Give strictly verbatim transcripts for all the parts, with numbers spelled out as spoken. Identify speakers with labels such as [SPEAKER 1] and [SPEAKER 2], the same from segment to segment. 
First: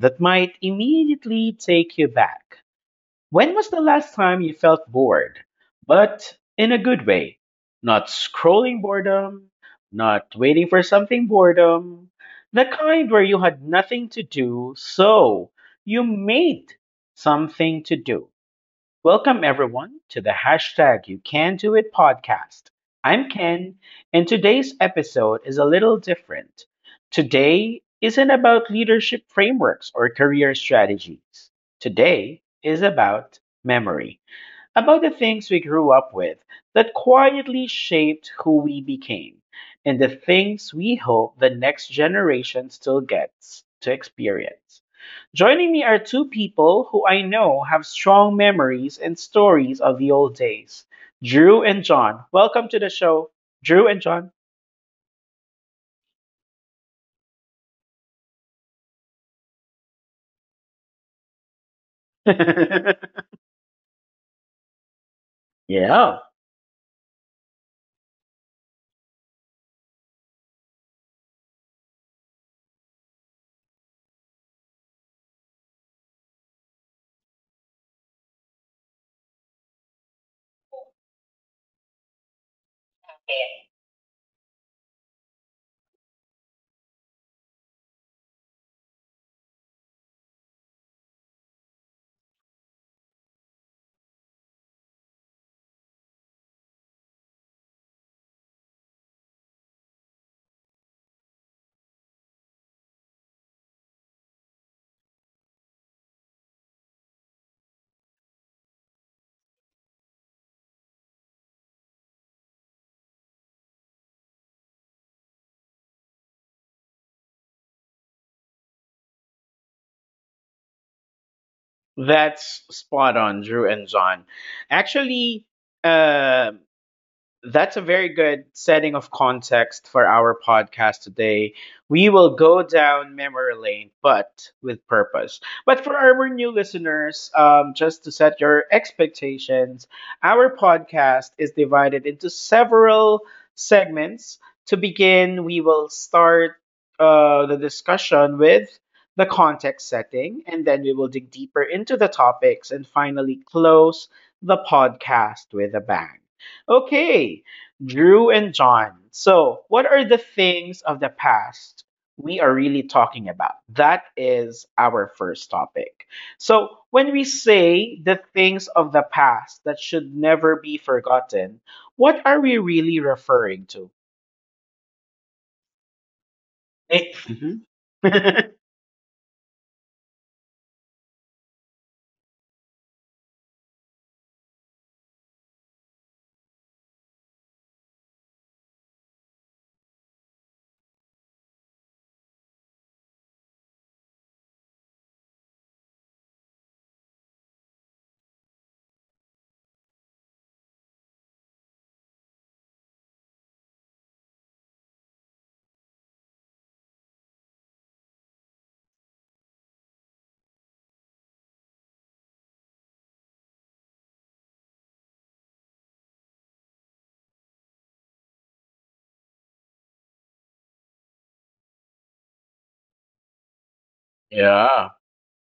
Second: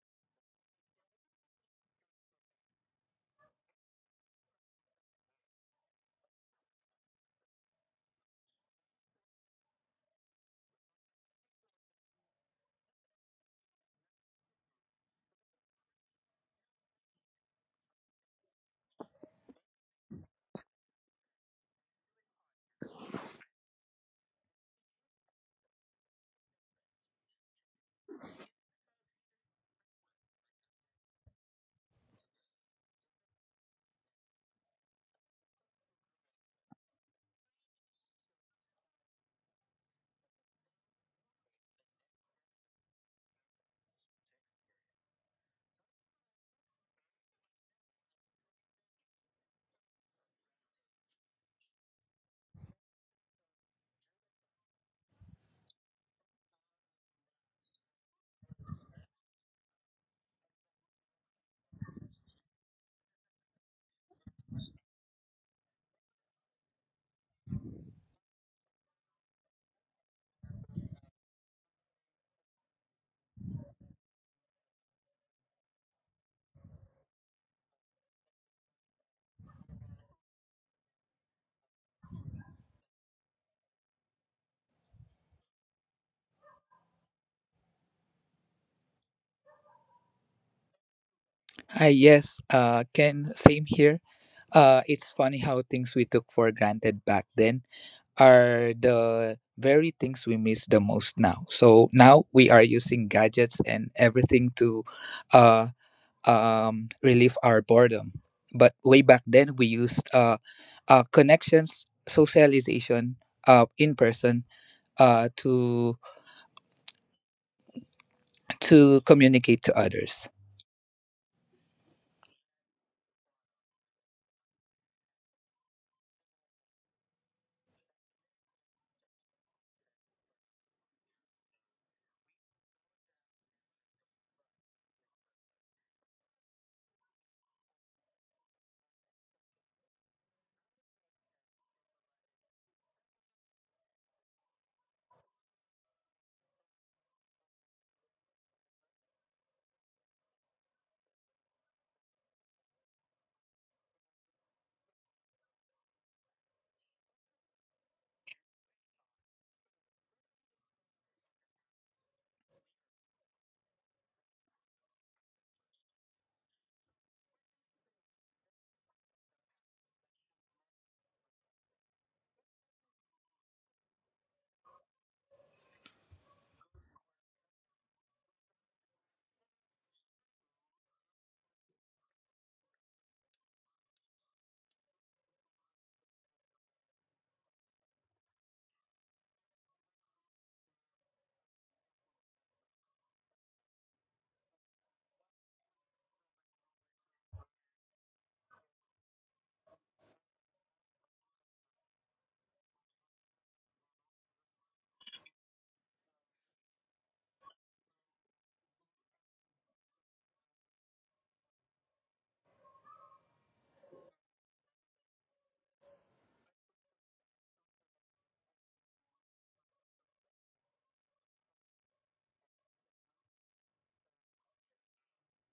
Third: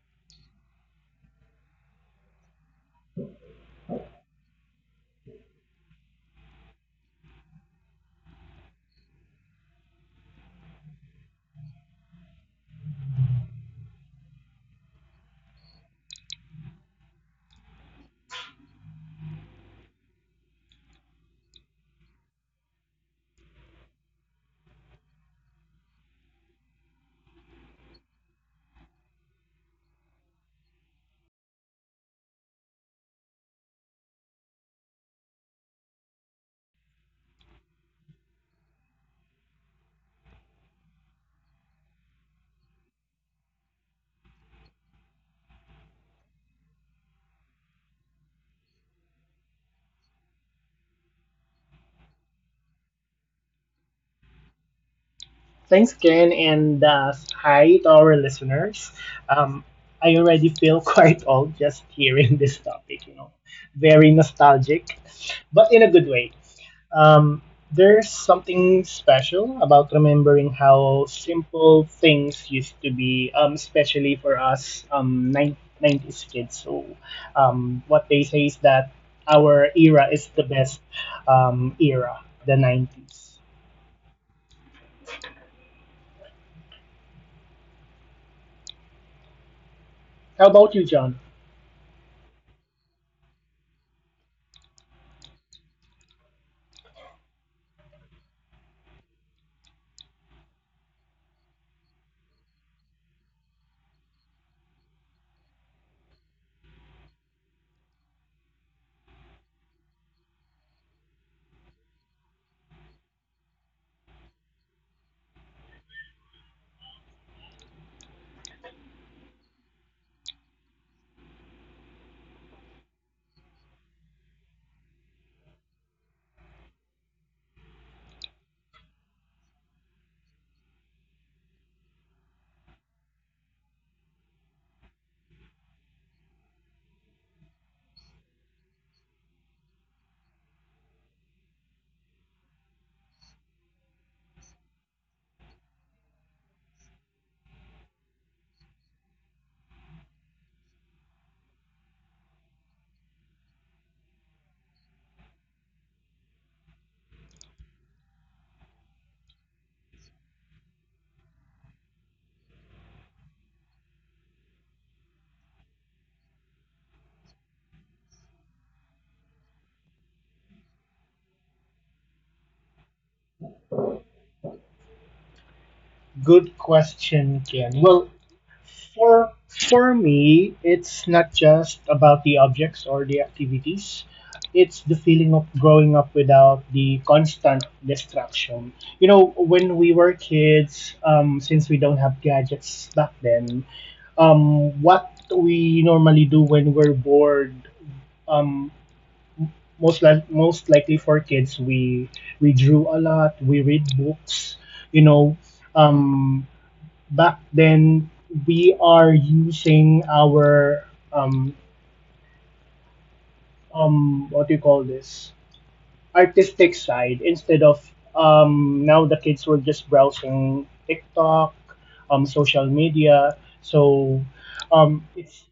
[SPEAKER 1] that might immediately take you back. When was the last time you felt bored, but in a good way? Not scrolling boredom, not waiting for something boredom, the kind where you had nothing to do, so you made something to do. Welcome everyone to the hashtag You Can Do It podcast. I'm Ken, and today's episode is a little different. Today isn't about leadership frameworks or career strategies. Today is about memory about the things we grew up with that quietly shaped who we became, and the things we hope the next generation still gets to experience. Joining me are two people who I know have strong memories and stories of the old days Drew and John. Welcome to the show, Drew and John.
[SPEAKER 2] Thanks again, and uh, hi to our listeners. Um, I already feel quite old just hearing this topic, you know, very nostalgic, but in a good
[SPEAKER 1] Yeah,
[SPEAKER 2] way. Um, there's something special about remembering how simple things used to be, um, especially for us um, nineties kids. So, um, what they say is that our era is the best um, era, the nineties. How about you, John?
[SPEAKER 3] Hi, yes, uh, Ken, same here. Uh, it's funny how things we took for granted back then are the very things we miss the most now. So now we are using gadgets and everything to uh, um, relieve our boredom. But way back then, we used uh, uh, connections, socialization uh, in person uh, to, to communicate to others.
[SPEAKER 1] that's spot on, Drew and John. Actually, um that's a very good setting of context for our podcast today. We will go down memory lane, but with purpose. But for our new listeners, um, just to set your expectations, our podcast is divided into several segments. To begin, we will start uh, the discussion with the context setting, and then we will dig deeper into the topics and finally close the podcast with a bang. Okay, Drew and John. So, what are the things of the past we are really talking about? That is our first topic. So, when we say the things of the past that should never be forgotten, what are we really referring to?
[SPEAKER 2] Good
[SPEAKER 1] Eh,
[SPEAKER 2] question,
[SPEAKER 1] mhm.
[SPEAKER 2] Ken. Well, for for me, it's not just about the objects or the activities. It's the feeling of growing up without the constant distraction. You know, when we were kids, um, since we don't have gadgets back then, um, what we normally do when we're bored, um, most li- most likely for kids, we we drew a lot, we read books. You know, um, back then we are using our um um what do you call this artistic side instead of um now the kids were just browsing TikTok, um social media. So
[SPEAKER 1] Yeah.
[SPEAKER 2] um it's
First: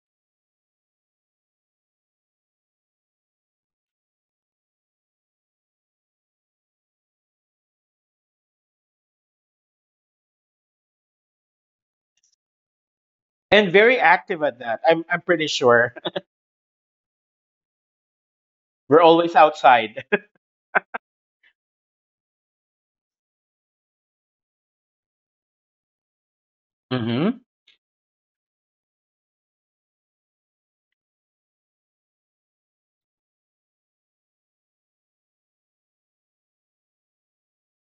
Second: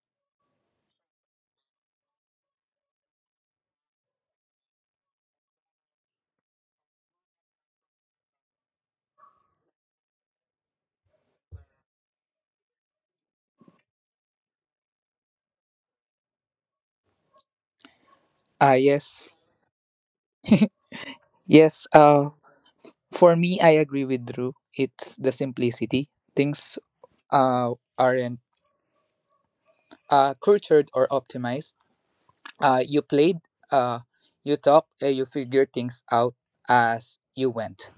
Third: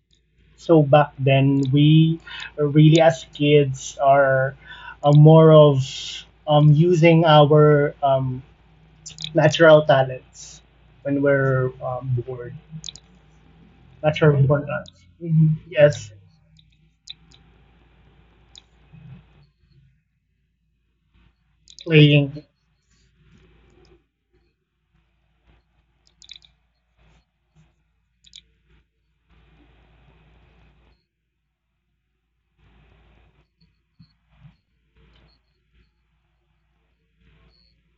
[SPEAKER 2] so back then we really as kids are uh, more of um using our um natural talents when we're um, bored.
[SPEAKER 1] And very
[SPEAKER 2] That's very
[SPEAKER 1] active at
[SPEAKER 2] important.
[SPEAKER 1] that. I'm, I'm pretty
[SPEAKER 2] Mhm.
[SPEAKER 1] sure.
[SPEAKER 2] Yes,
[SPEAKER 3] Ah,
[SPEAKER 1] We're
[SPEAKER 3] yes.
[SPEAKER 1] always outside.
[SPEAKER 3] Yes, uh,
[SPEAKER 2] playing.
[SPEAKER 3] for me, I agree with Drew. It's the simplicity. Things uh, aren't uh, cultured or optimized. Uh, you played, uh, you talked, uh, you figured things out as you went.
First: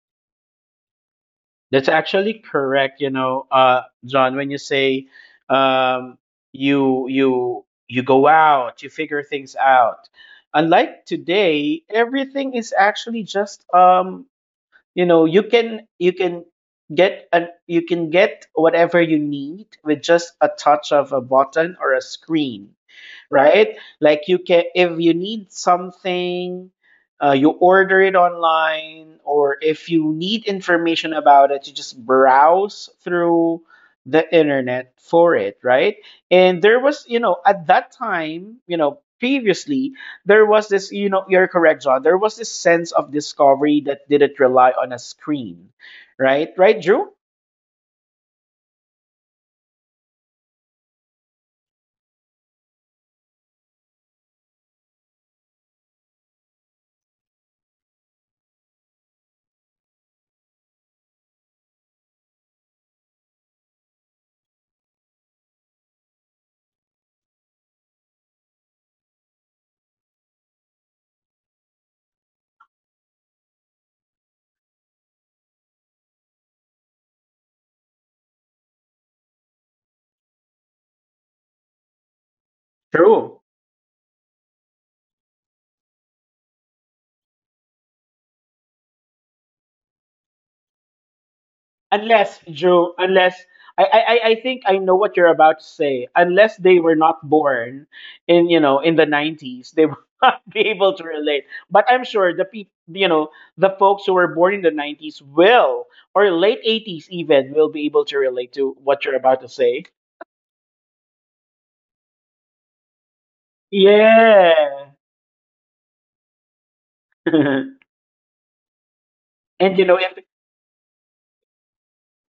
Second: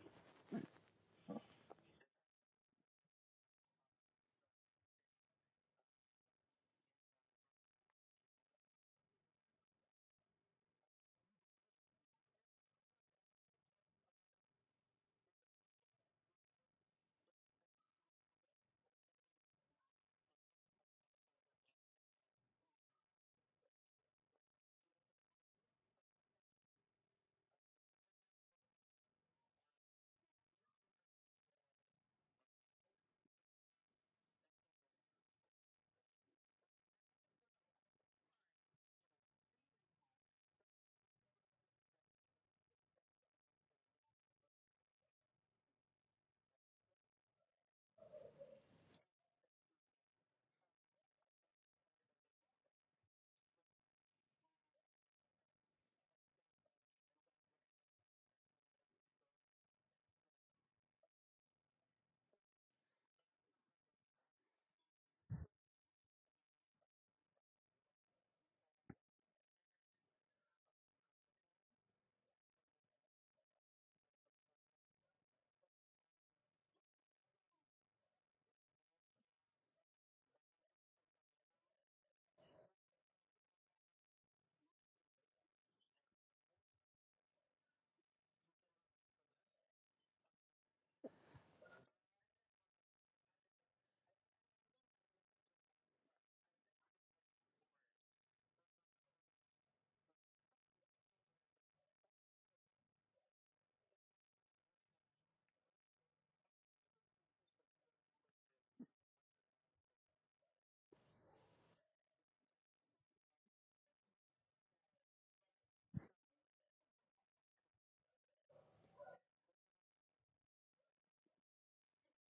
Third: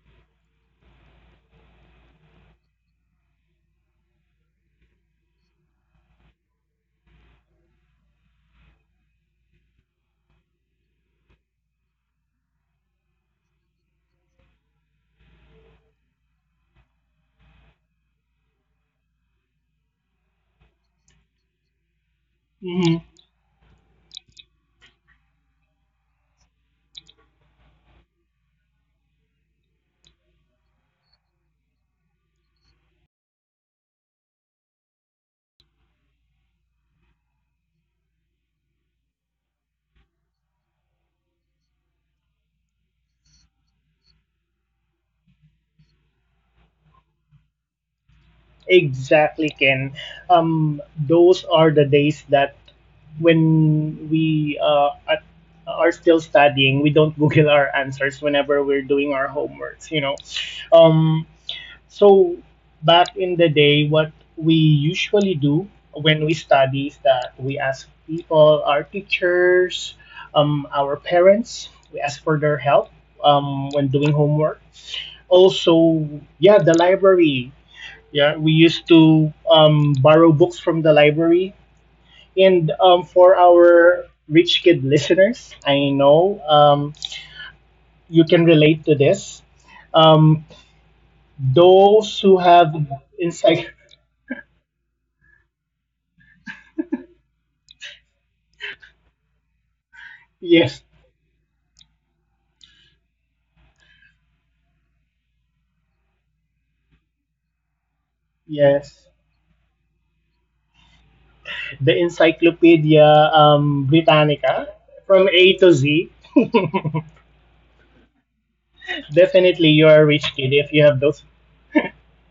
[SPEAKER 1] That's actually correct, you know, uh, John, when you say um, you you you go out, you figure things out. Unlike today, everything is actually just um, you know, you can you can get an you can get whatever you need with just a touch of a button or a screen,
[SPEAKER 2] Hmm.
[SPEAKER 1] right? Like you can, if you need something, uh, you order it online, or if you need information about it, you just browse through the internet for it, right? And there was, you know, at that time, you know, previously, there was this, you know, you're correct, John, there was this sense of discovery that didn't rely on a screen, right? Right, Drew?
[SPEAKER 2] Exactly, Ken. Um, those are the days that when we uh, at, are still studying, we don't Google our answers whenever we're doing our homeworks, you know. Um, So back in the day, what we usually do when we study is that we ask people, our teachers, um, our parents, we ask for their help um, when doing homework. Also, yeah, the library. Yeah, we used to um, borrow books from the library. And um, for
[SPEAKER 1] True.
[SPEAKER 2] our rich kid listeners, I know um, you can relate to this. Um, those who
[SPEAKER 1] Unless,
[SPEAKER 2] have
[SPEAKER 1] Joe, unless
[SPEAKER 2] encycl.
[SPEAKER 1] I, I, I I think I know what you're about to say. Unless they were not born in, you know, in the nineties, they will not be
[SPEAKER 2] Yes,
[SPEAKER 1] able to relate. But I'm sure the people you know, the folks who were born in the nineties will, or late eighties even, will be able to relate to what
[SPEAKER 2] yes.
[SPEAKER 1] you're about to say.
[SPEAKER 2] The Encyclopedia um, Britannica
[SPEAKER 1] Yeah.
[SPEAKER 2] from A to Z.
[SPEAKER 1] and
[SPEAKER 2] Definitely,
[SPEAKER 1] you know,
[SPEAKER 2] you're a
[SPEAKER 1] if
[SPEAKER 2] rich kid if you have those.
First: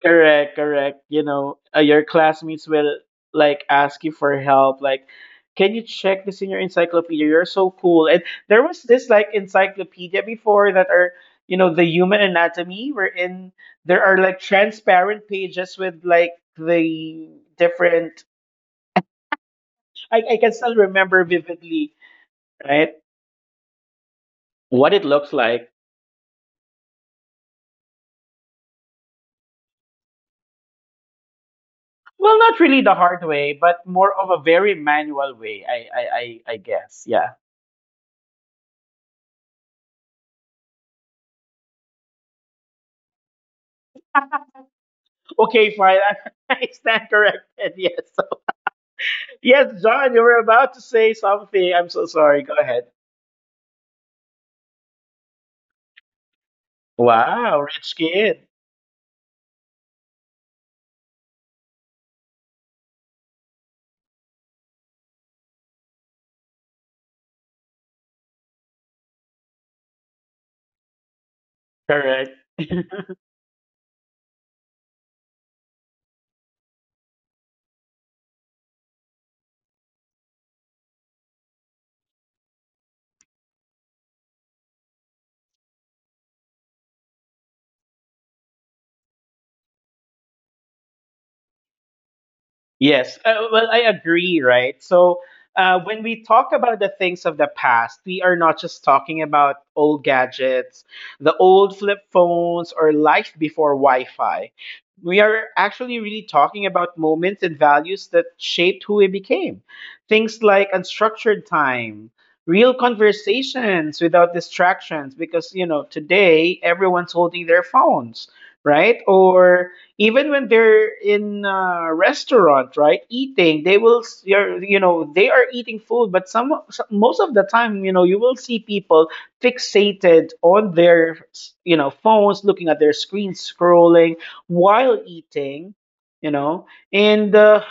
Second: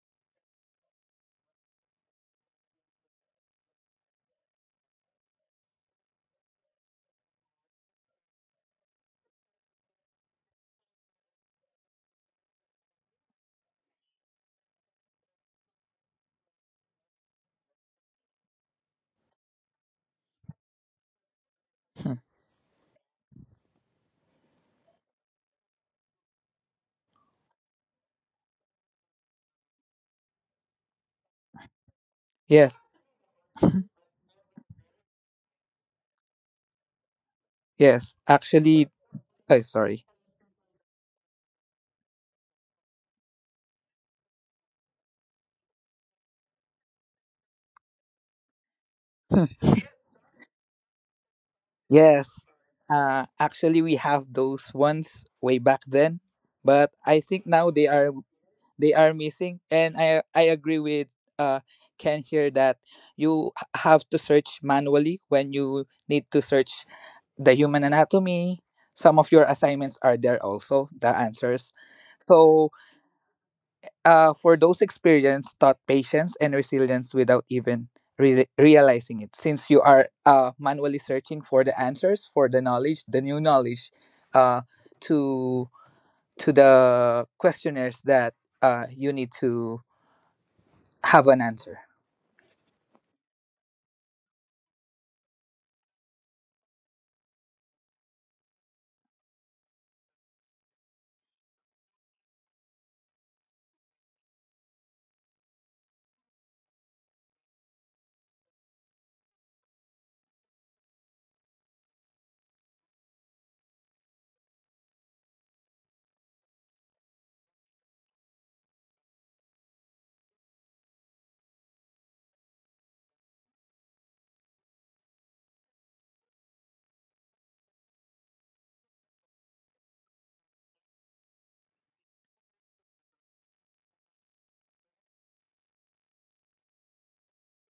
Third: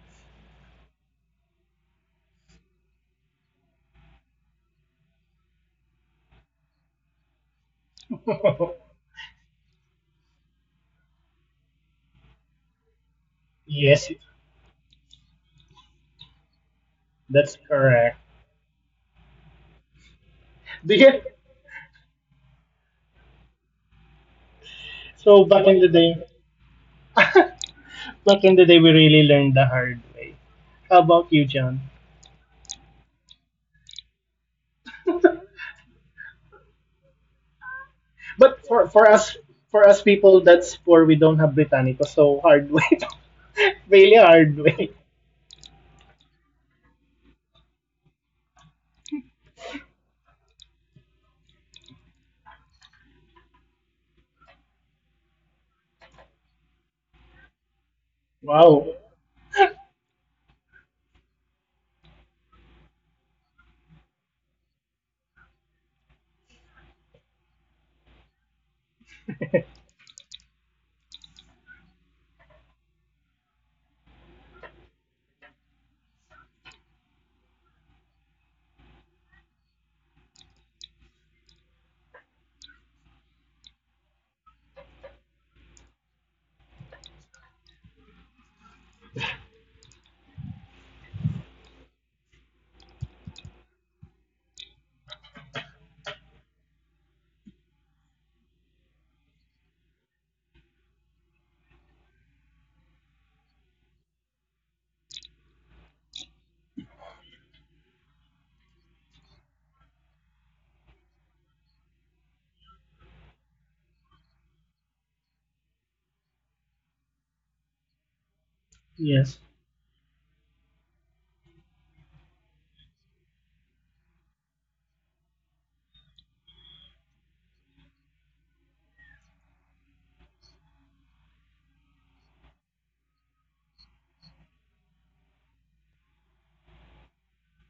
[SPEAKER 1] Correct, correct. You know, uh, your classmates will like ask you for help. Like, can you check this in your encyclopedia? You're so cool. And there was this like encyclopedia before that are, you know, the human anatomy, wherein there
[SPEAKER 2] Yes,
[SPEAKER 1] are like transparent pages with like the
[SPEAKER 2] that's correct.
[SPEAKER 1] different. I, I can still
[SPEAKER 2] Do you?
[SPEAKER 1] remember vividly,
[SPEAKER 3] Hmm.
[SPEAKER 1] right? What it looks
[SPEAKER 2] So back
[SPEAKER 1] like.
[SPEAKER 2] in the day, back in the day, we really learned the hard way. How about you, John?
[SPEAKER 1] Well, not really
[SPEAKER 3] Yes,
[SPEAKER 1] the hard way, but more of a very manual way, I, I, I, I guess. Yeah.
[SPEAKER 3] yes.
[SPEAKER 2] But for
[SPEAKER 3] Actually,
[SPEAKER 2] for us,
[SPEAKER 3] oh,
[SPEAKER 2] for us
[SPEAKER 3] sorry.
[SPEAKER 2] people that's poor, we don't have Britannica, so hard way, really hard way.
[SPEAKER 1] Okay, fine. I stand corrected. Yes.
[SPEAKER 3] Hmm.
[SPEAKER 1] Yes, John, you were about to say something. I'm so
[SPEAKER 3] Yes.
[SPEAKER 1] sorry. Go ahead.
[SPEAKER 3] Uh, actually, we have those ones way back then, but I think
[SPEAKER 1] Wow,
[SPEAKER 3] now they
[SPEAKER 1] rich
[SPEAKER 3] are
[SPEAKER 1] kid.
[SPEAKER 2] Wow.
[SPEAKER 3] they are missing and i i agree with uh Ken here that you h- have to search manually when you need to search the human anatomy. Some of your assignments are there, also the answers.
[SPEAKER 1] Correct.
[SPEAKER 3] So uh, for those experience taught patience and resilience without even re- realizing it, since you are uh, manually searching for the answers, for the knowledge, the new knowledge, uh, to to the questionnaires that uh, you need to have an answer.
[SPEAKER 1] Yes. Uh, well, I agree, right? So, uh, when we talk about the things of the past, we are not just talking about old gadgets, the old flip phones, or life before Wi Fi. We are actually really talking about moments and values that shaped who we became. Things like unstructured time, real conversations without distractions, because, you know, today everyone's holding their phones, right?
[SPEAKER 2] Yes.
[SPEAKER 1] Or even when they're in a restaurant, right, eating, they will, s- you're, you know, they are eating food, but some, some, most of the time, you know, you will see people fixated on their, you know, phones, looking at their screens, scrolling while eating, you know, and uh,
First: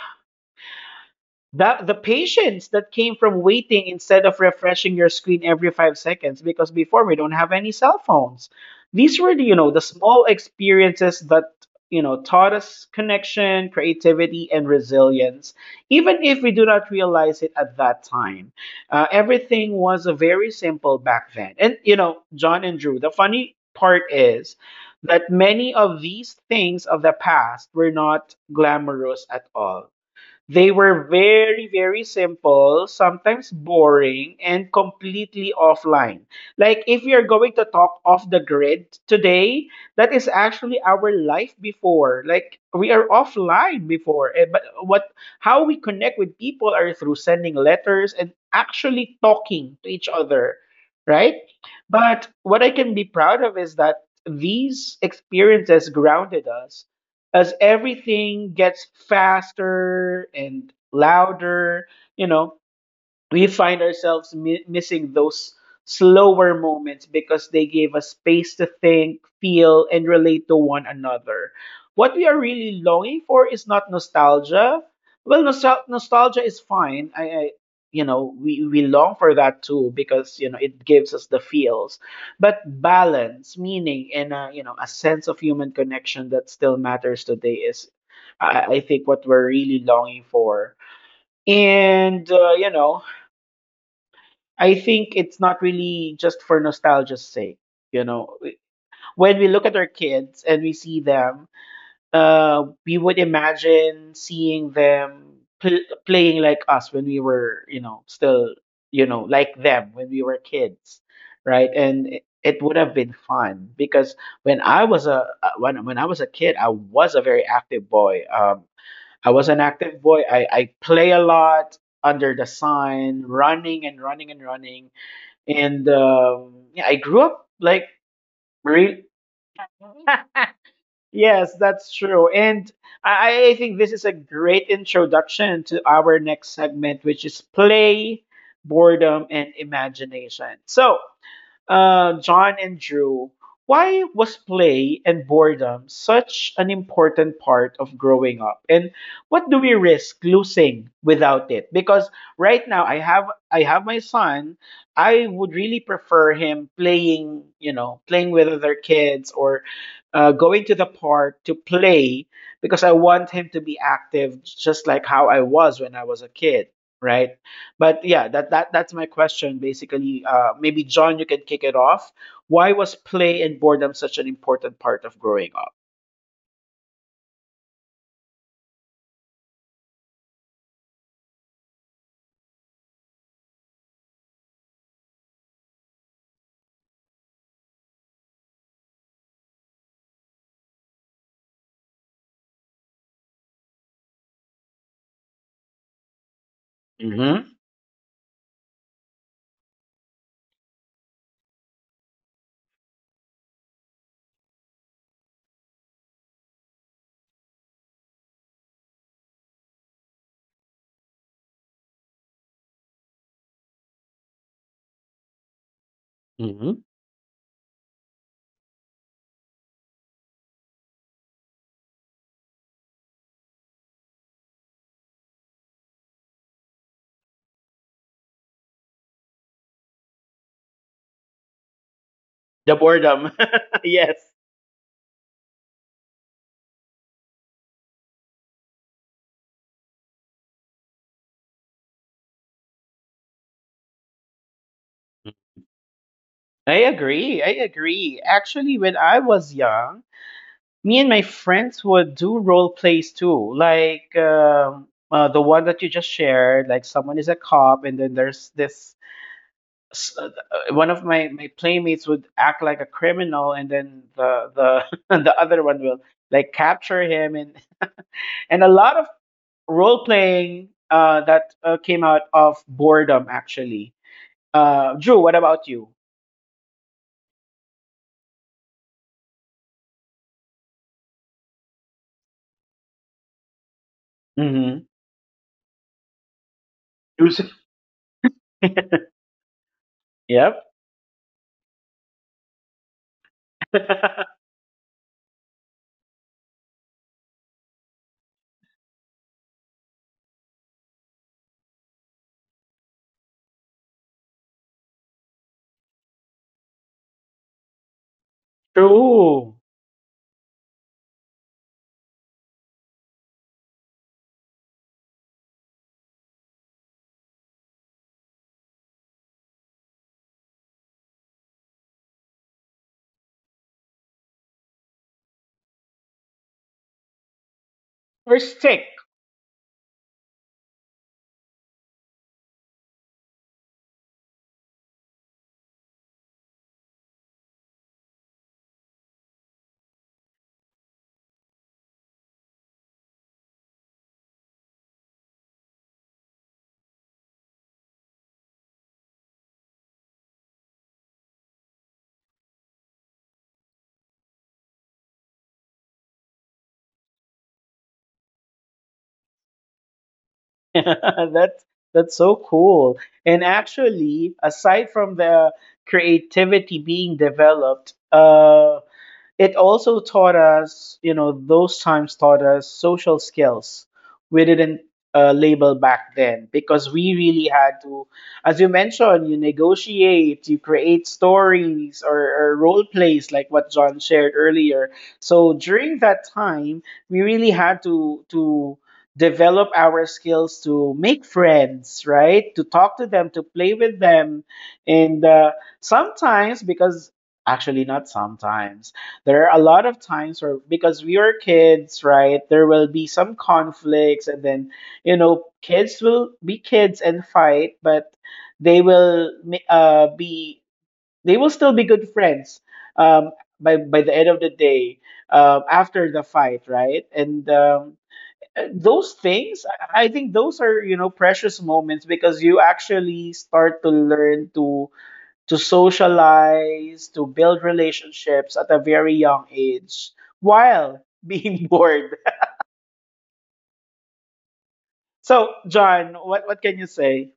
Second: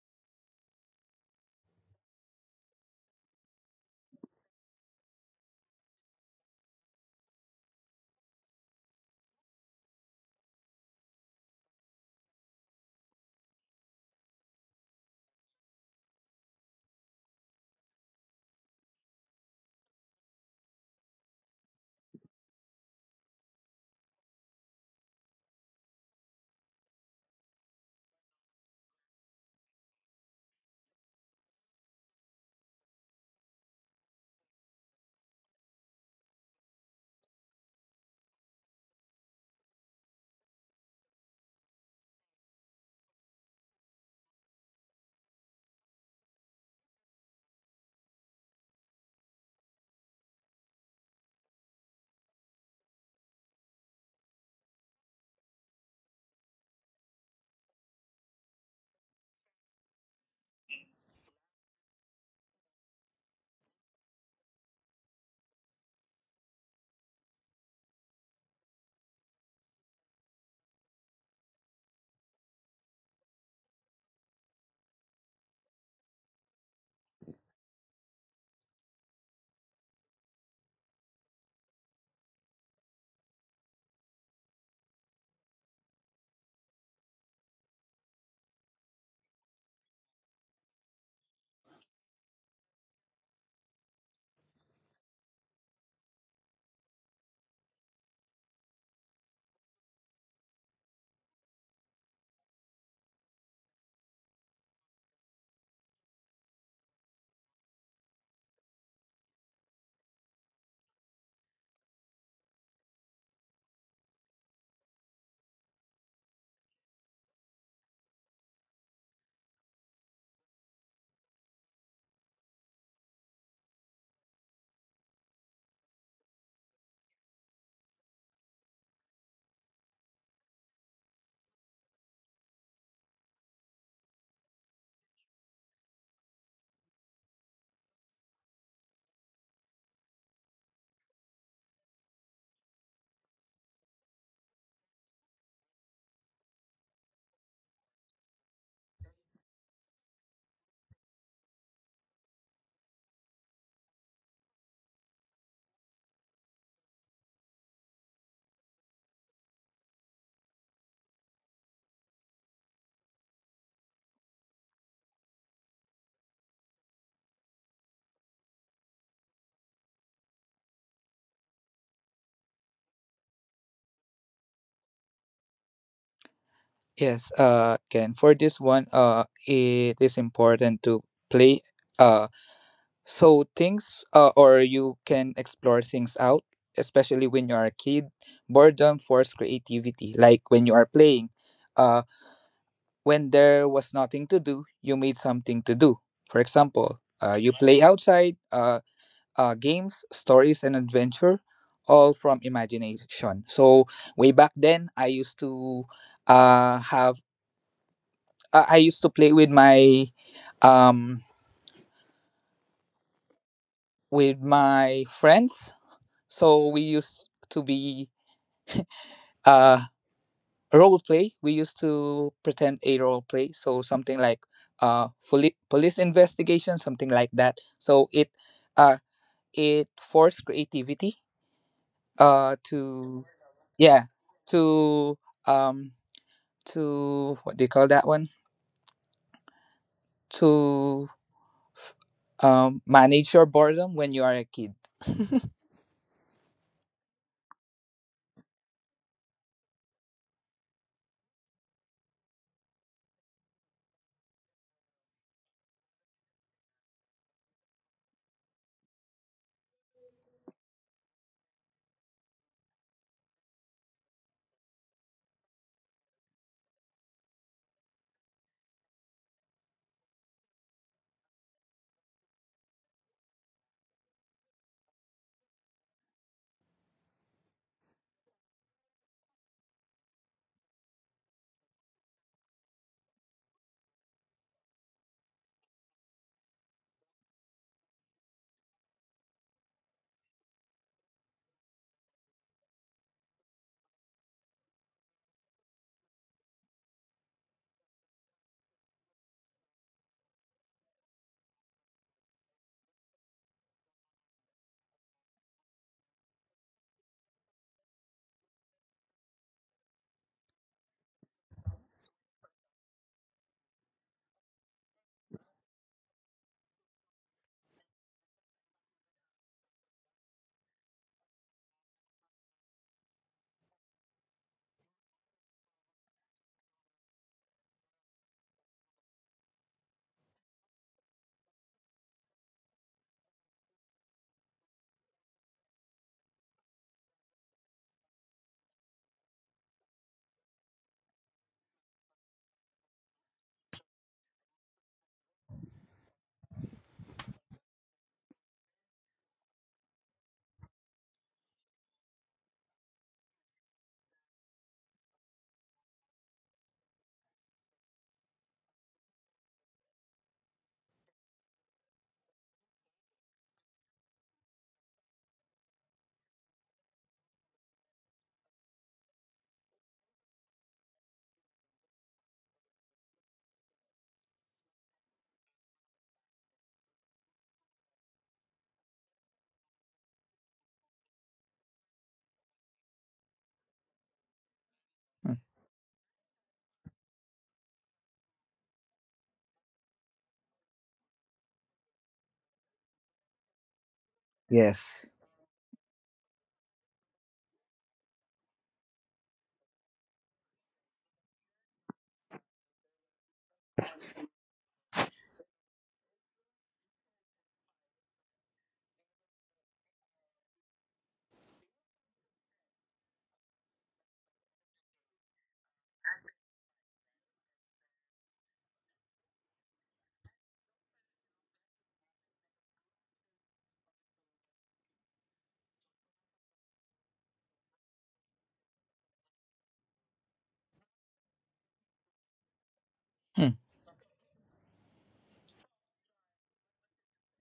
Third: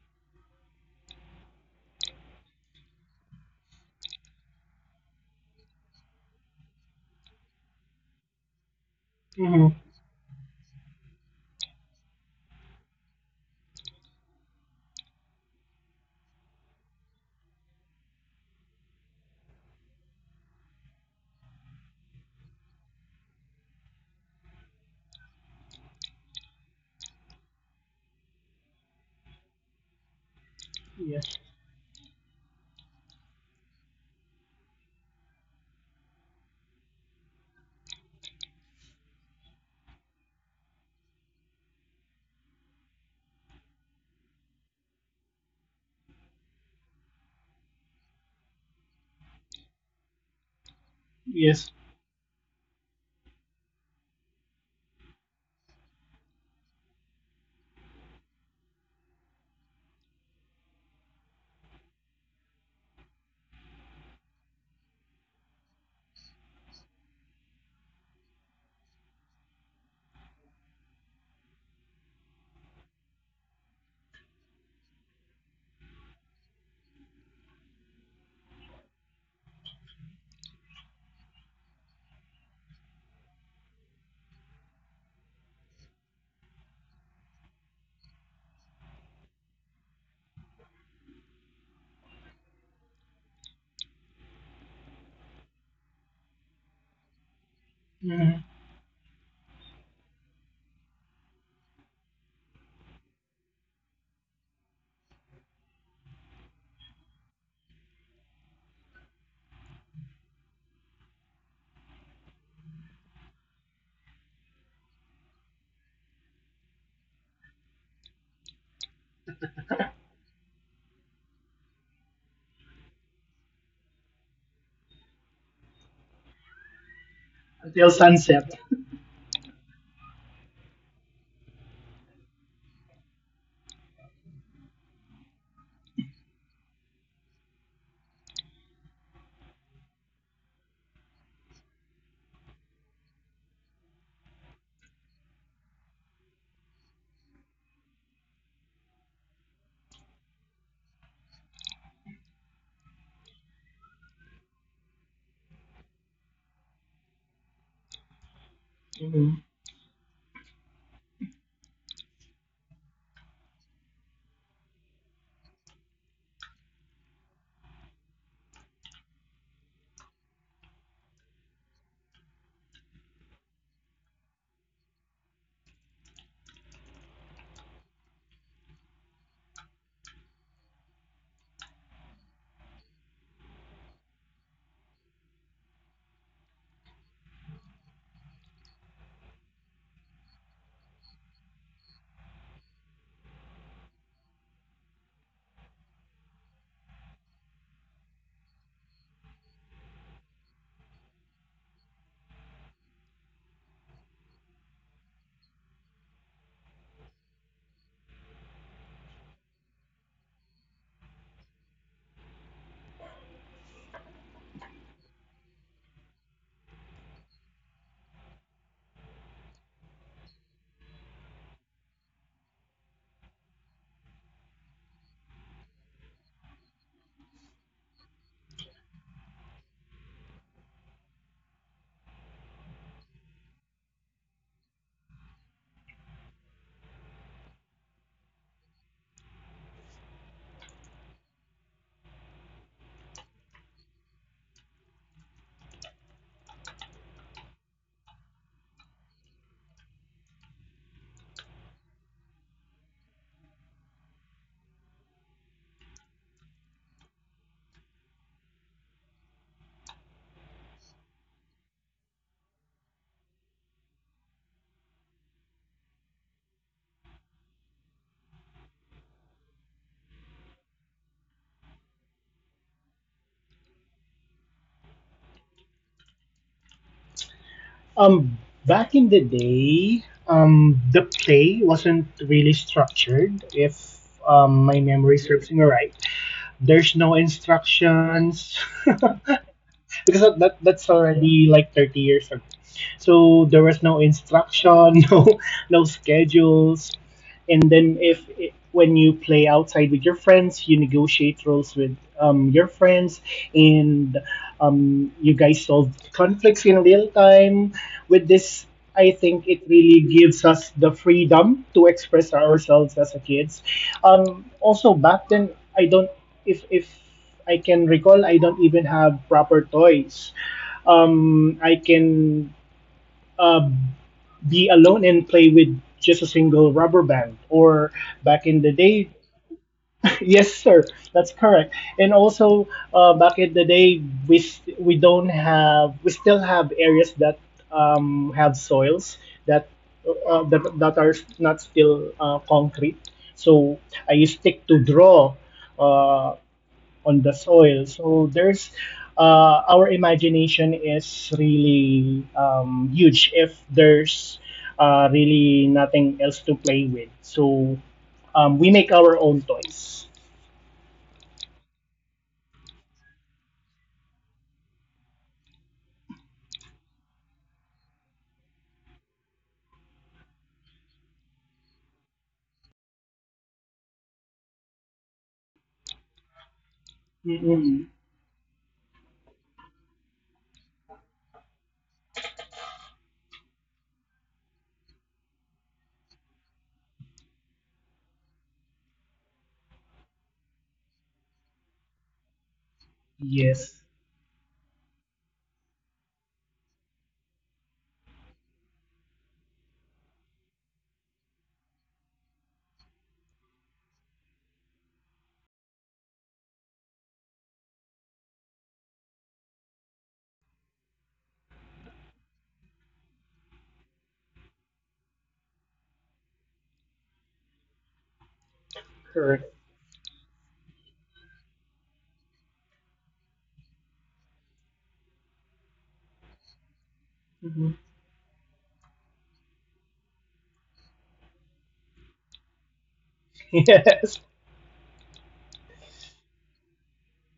[SPEAKER 1] that the patience that came from waiting instead of refreshing your screen every five seconds, because before we don't have any cell phones. These were, the, you know,
[SPEAKER 2] Mm-hmm.
[SPEAKER 1] the small experiences that you know taught us connection, creativity, and resilience, even if we do not realize it at that time. Uh, everything was a very simple back then, and you know, John and Drew. The funny part is that many of these things of the past were not glamorous at all. They were
[SPEAKER 2] Yes.
[SPEAKER 1] very, very simple, sometimes boring, and completely offline. Like, if you're going to talk off the grid today, that is actually our life before. Like, we are offline before. Eh, But what, how we connect with people are through sending letters and actually talking to each other, right?
[SPEAKER 2] Yes.
[SPEAKER 1] But what I can be proud of is that these experiences grounded us as everything gets faster and louder, you know, we find ourselves mi- missing those slower moments because they gave us space to think, feel, and relate to one another. What we are really longing for is not nostalgia. Well, nostal- nostalgia is fine. I, I you know, we, we long for that too because you know it gives us the feels, but balance, meaning, and uh, you know, a sense of human connection that still matters today is, I, I think, what we're really longing for. And uh, you know, I think it's not really just for nostalgia's sake. You know,
[SPEAKER 2] Mm-hmm.
[SPEAKER 1] when we look at our kids and we see them, uh, we would imagine seeing them pl- playing like us when we were, you know, still, you know, like them when we were kids, right? And it, it would have been fun because when I was a uh, when when I was a kid, I was a very active boy. Um, I was an active boy. I I play a lot under the sun, running and running and running and um, yeah, I grew up. like
[SPEAKER 2] Until sunset.
[SPEAKER 1] re- yes, that's true. And I, I think this is a great introduction to our next segment, which is play, boredom, and imagination. So uh, John and Drew, why was play and boredom such an important part of growing up? And what do we risk losing without it? Because right now I have I have my son. I would really prefer him playing, you know, playing with other kids
[SPEAKER 2] Mhm.
[SPEAKER 1] or uh, going to the park to play because I want him to be active just like how I was when I was a kid, right? But yeah, that, that that's my question basically. Uh, maybe John, you can kick it off. Why was play and boredom such an important part of growing up?
[SPEAKER 3] Yes, uh, Ken. For this one, uh, it is important to play. Uh, so things, uh, or you can explore things out, especially when you are a kid. Boredom forces creativity. Like when you are playing, uh, when there was nothing to do, you made something to do. For example, uh,
[SPEAKER 1] Hmm.
[SPEAKER 3] you play outside. Uh, uh, games, stories, and adventure, all from imagination. So way back then, I used to uh, have I I used to play with my um with my friends. So we
[SPEAKER 1] Hmm.
[SPEAKER 3] used to be uh role play. We used to pretend a role play. So something like uh poli- police investigation, something like that. So it uh it forced creativity uh
[SPEAKER 1] The
[SPEAKER 3] to
[SPEAKER 1] boredom,
[SPEAKER 3] yeah
[SPEAKER 1] yes.
[SPEAKER 3] to um to what do you call that one, to um manage your boredom when you are a kid.
[SPEAKER 1] I agree. I agree. Actually, when I was young, me and my friends would do role plays too. Like um, uh, the one that you just shared, like someone is a cop, and then there's this s- uh, one of my, my playmates would act like a criminal and then the the the other one will like capture him and and a lot of role playing uh that uh, came out of boredom actually. Uh Drew, what about you?
[SPEAKER 2] Um, Back in the day, um, the play wasn't really structured. If um,
[SPEAKER 1] Mm-hmm.
[SPEAKER 2] my memory serves me right, there's no
[SPEAKER 1] Choosing.
[SPEAKER 2] instructions because that, that
[SPEAKER 1] Yep.
[SPEAKER 2] that's already like thirty years, so there was no instruction, no no schedules. And then if it, when you play outside with your friends you negotiate roles with um, your friends, and um, you guys solve conflicts in real time. With this, I think
[SPEAKER 1] True.
[SPEAKER 2] it really gives us the freedom to express ourselves as a kids. Um, also back then, I don't, if if I can recall, I don't even have proper toys. um, I can um, be alone and play with just a single rubber band or
[SPEAKER 1] Or
[SPEAKER 2] back in the
[SPEAKER 1] stick.
[SPEAKER 2] day. Yes sir, that's correct. And also, uh, back in the day, we s- we don't have, we still have areas that um, have soils that uh, uh, that, that are not still uh, concrete, so I used stick to draw uh, on the soil. So there's, uh, our imagination is really um, huge if there's uh, really nothing else to play with. So um, we make our own toys.
[SPEAKER 1] that's that's so cool. And actually, aside from the creativity being developed, uh it also taught us, you know, those times taught us social skills we didn't uh, label back then, because we really had
[SPEAKER 2] Mm-mm.
[SPEAKER 1] to, as you mentioned, you negotiate, you create stories or, or role plays like what John shared earlier.
[SPEAKER 3] Mm.
[SPEAKER 1] So during that time, we really had to to develop our skills to make friends, right? To talk to them, to play
[SPEAKER 2] Yes,
[SPEAKER 1] with them,
[SPEAKER 3] Yes.
[SPEAKER 1] and uh, sometimes, because actually not sometimes, there are a lot of times where because we were kids, right, there will be some conflicts, and then you know kids will be kids and fight, but they will ma- uh, be they will still be good friends um, by by the end of the day uh, after the fight, right, and um, uh, those
[SPEAKER 2] correct.
[SPEAKER 1] things i I think those are you know precious moments because you actually start to learn to to socialize, to build
[SPEAKER 2] Mhm.
[SPEAKER 1] relationships at a very young age while being bored.
[SPEAKER 2] Yes,
[SPEAKER 1] So, John, what, what can you say?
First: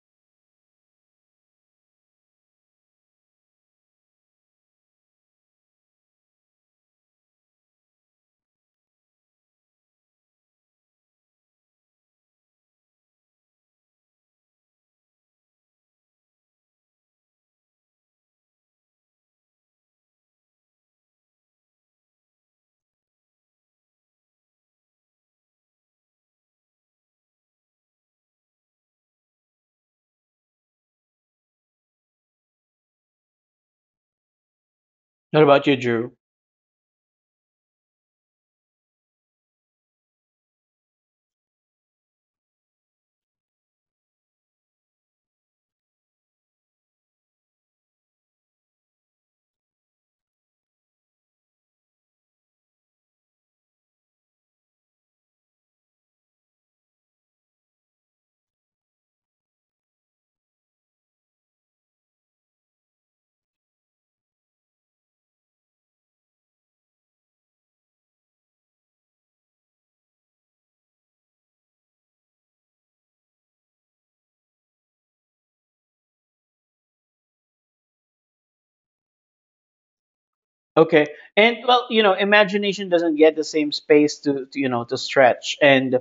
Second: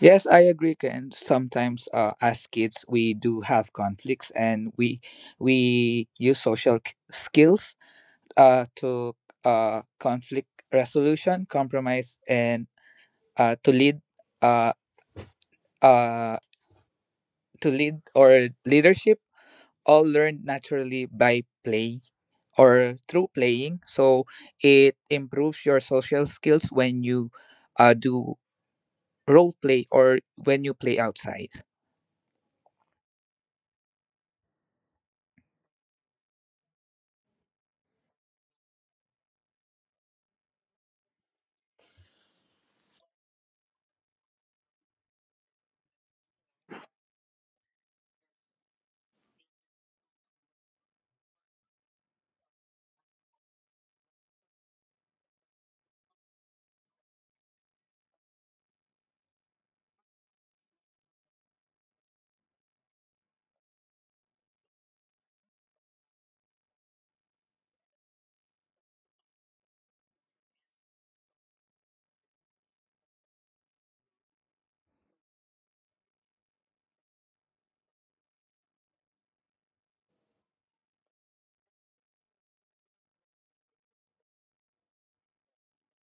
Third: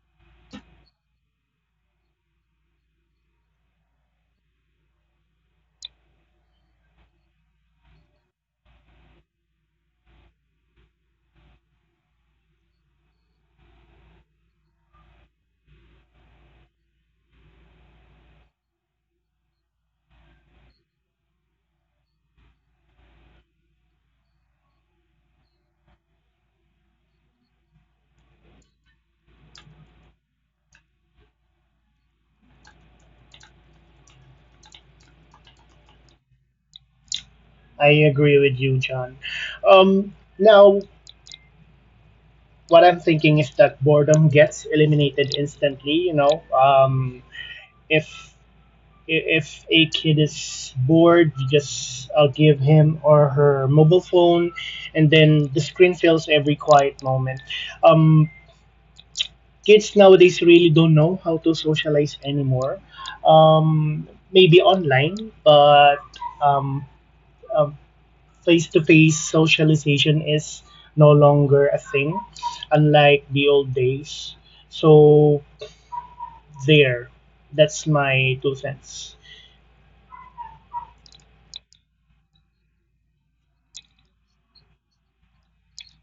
[SPEAKER 3] Yes, I agree. And sometimes, uh, as kids, we do have conflicts, and we we use social k- skills uh, to uh, conflict resolution, compromise, and uh, to lead uh, uh, to lead, or leadership. All learned naturally by play or through playing. So it improves your social skills when you uh, do role play or when you play outside.
[SPEAKER 1] What about you, Drew?
[SPEAKER 2] I agree with you, John. Um, now, what I'm thinking is that boredom gets eliminated instantly. You know, um, if if a kid is bored, you just uh, give him or her mobile phone, and then the screen fills every quiet moment. Um, Kids nowadays really don't know how to socialize anymore. Um, maybe online, but um, face to face socialization is no longer a thing, unlike the old days. So, there, that's my two cents.
[SPEAKER 1] Okay. And well, you know, imagination doesn't get the same space to, to you know, to stretch. And